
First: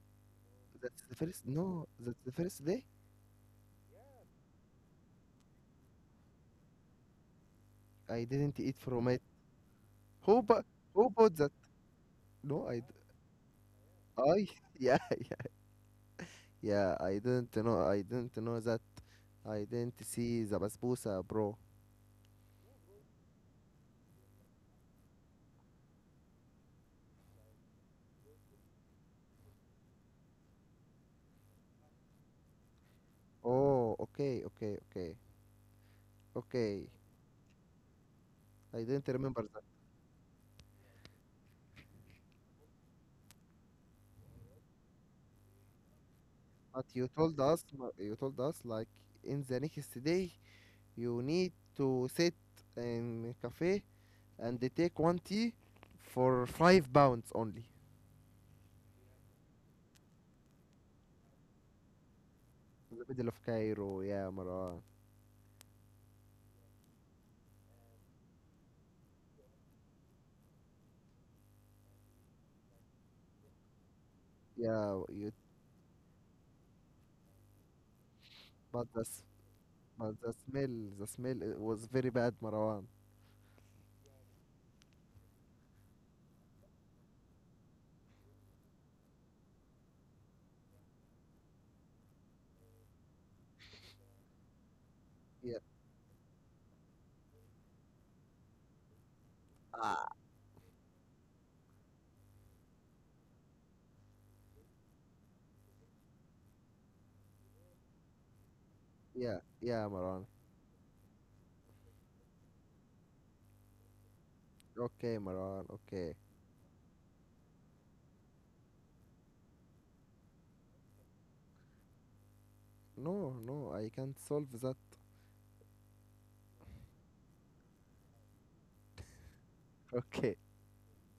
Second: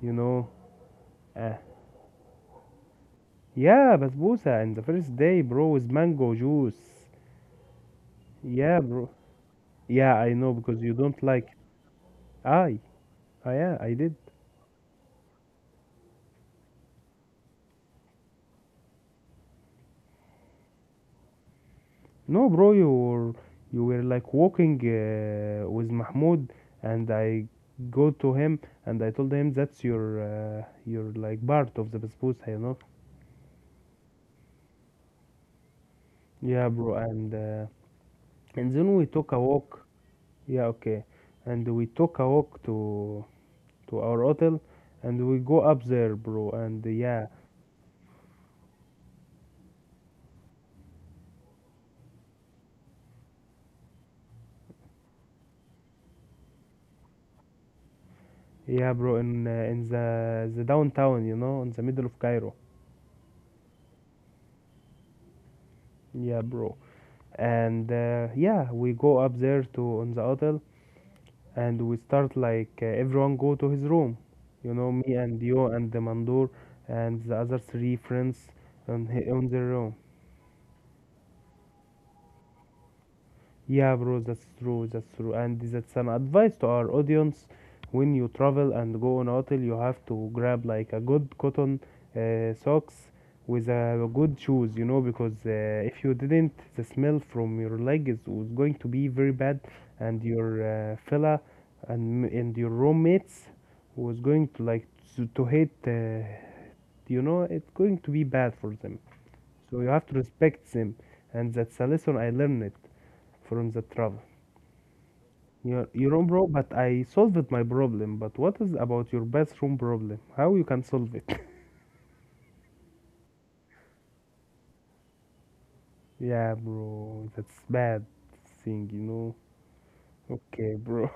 you know. That's the first Uh, no, That's the first day. yeah, basbousa, and the first day, bro, with mango juice. I didn't eat Yeah, from bro. it. Yeah, I Who know but because you who don't bought like. that? No, I, I d- I yeah, I did. I yeah, yeah, yeah, I didn't know I didn't know that. I didn't see the basbousa, bro. No, bro, you were, you were like walking uh, with Mahmoud, and I go to him and I told him that's your, uh, your like part of the basbousa, you know? Oh, okay, okay, okay, Yeah, okay. bro, and uh, and I then we didn't took a remember that. walk. Yeah, okay, and we took a walk to to our hotel, and we go up there, bro, and But uh, you yeah, told us you told us, like, in the next day you need to sit in cafe and they take one tea for five pounds only. yeah, bro, in uh, in the the downtown, you know, in the middle of Cairo. In the middle of Cairo, yeah, Marwan. Yeah, bro. And uh, yeah, we go up there to on the hotel, and we start like uh, everyone go to his room, you know, Yeah, me you and you and the Mandur and the other three friends but the on, s- hi- on their room. but the smell the smell it was very bad, Marwan. Yeah, bro, that's true, that's true. And that's an advice to our audience. When you travel and go on hotel, you have to grab like a good cotton uh, socks with a good shoes, you know, because uh, Yeah, if you didn't, the smell from your leg is was going to be very bad, ah, and your uh, fella and and your roommates was going to like to, to hate, uh, you know, it's going to be bad for them. yeah, So yeah, you have to Marwan. respect them, and that's a lesson I learned from the travel. Okay, Marwan. Your Okay. your own bro, but I solved my problem. But what is about your bathroom problem? How you can solve it? No, no, I can't solve that. Yeah, bro, that's bad thing, you know. Okay. Okay, bro.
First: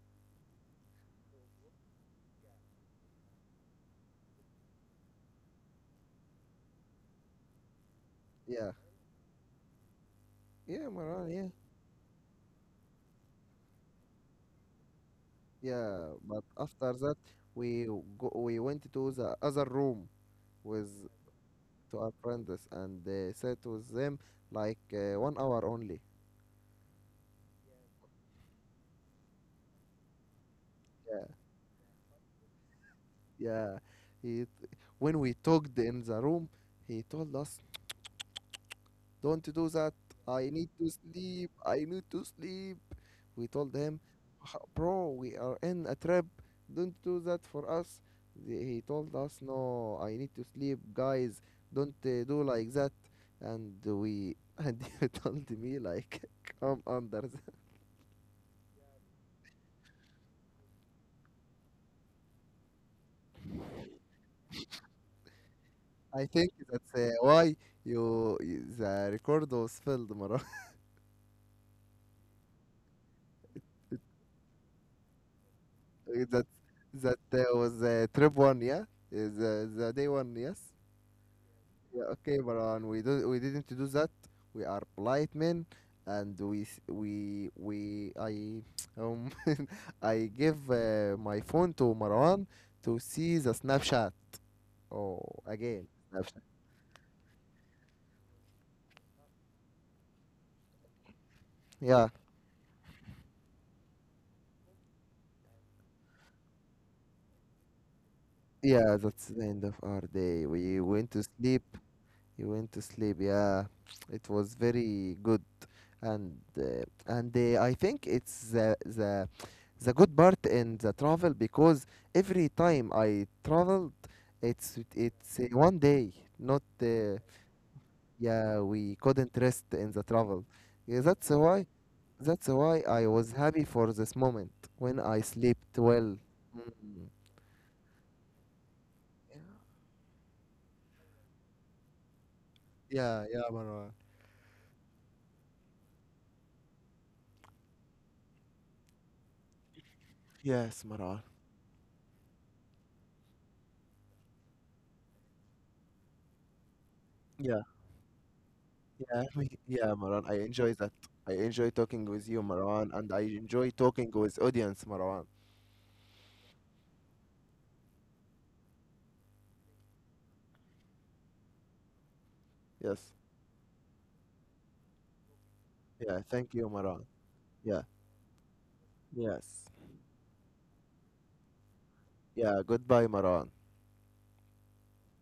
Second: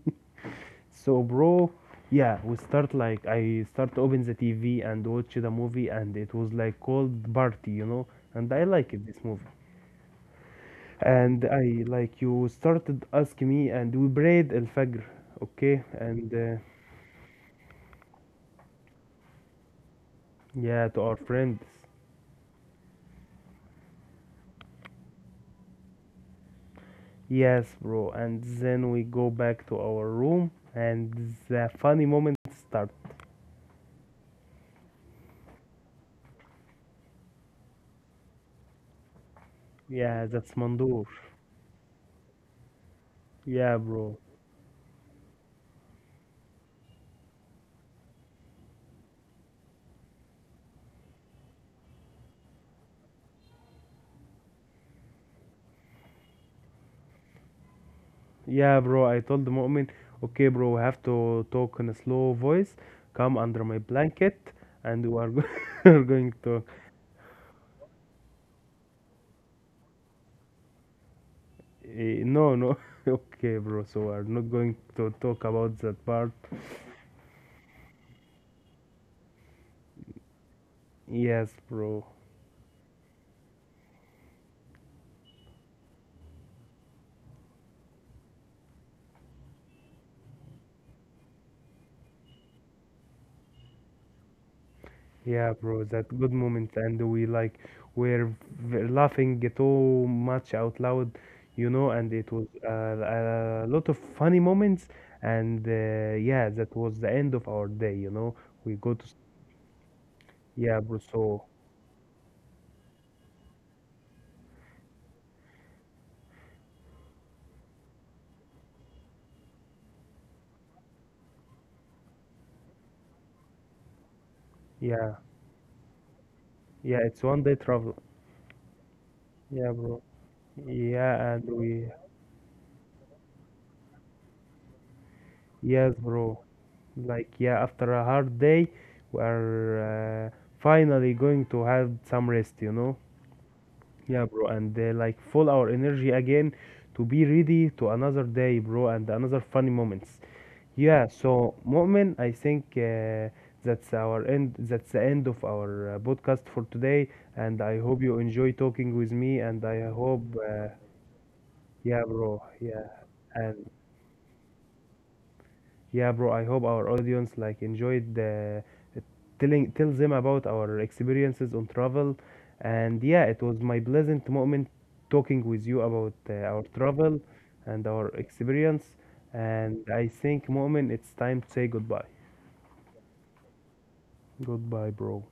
So, bro, yeah, we start like I start open the T V and watch the movie, and it was like called Party, you know. And I Yeah, like it this movie. yeah, Marwan. And Yeah, I like you started ask me, and we prayed al Fajr, okay, yeah. and But uh, after that, we go, we went to the other room with yeah, to our friends. to our friends, and uh, sat with them like uh, one hour only. Yes, bro. And then we go back to our room Yeah, and the funny moment start. yeah. He when we talked in the room, he told us, don't do that. Yeah, I that's need to Mandur. sleep. I need to sleep. We told Yeah, him, bro. "H- Bro, we are in a trip. Don't do that for us." The- He told us, "No, I need to sleep, guys. Don't uh, do like that." And we, and you told me, like, come under the- Yeah, bro. I told the moment, okay, bro, we have to talk in a slow voice. Come under my blanket and we are, go- are I going think to talk. that's uh, why you, you- the record was filled, Mara. Eh, no, no. Okay, bro. So we are not going to talk about that part. that, that uh, was uh, trip one, yeah? Uh, The, the day one, yes? Yes, bro. Yeah, okay, Baran. We do we didn't do that. We are polite men, and we s- we we I um I give uh, my phone to Marwan to see the Snapchat. Oh, Yeah, bro, again, that good Snapchat. moment, and we like were v- laughing too much out loud, you know, and Yeah, it was uh, a lot of funny moments, and uh, yeah, that was the end of our day, you know. We go yeah. to s- That's the end of our day. Yeah, We bro. went to So sleep You went to sleep. Yeah, it was very good, and uh, and uh, I think it's the the the good part in the travel, because every time I traveled, it's yeah, it's uh, one day, not, yeah, uh, it's one day travel. yeah, we couldn't rest Yeah, in bro. the travel. Yeah, that's Yeah, and why we that's why I was happy for this moment when I slept yes, well. bro. Mm. Like yeah, after a hard day, we are uh, finally going to have some rest, you know. Yeah, yeah, Marwan. Yeah, bro, and uh, like full our energy again to be ready to another day, bro, and another funny moments. Yes, Yeah, Maran. so Mu'min, I think uh, that's our end. That's the end of our uh, podcast for today, and I hope you enjoy talking with Yeah, me, we, and I yeah, hope, Maran, I uh, enjoy that. I enjoy yeah, talking with bro, you, yeah, Maran, and I and enjoy talking with audience, Maran. yeah, bro, I hope our audience like enjoyed the uh, telling tell them about our experiences on travel. And Yes. yeah, it was my pleasant moment talking with you about Yeah, uh, thank our you, Maran. travel and Yeah. our experience. Yes. And I think, moment, it's time to say goodbye. Yeah, goodbye, Maran. Goodbye, bro.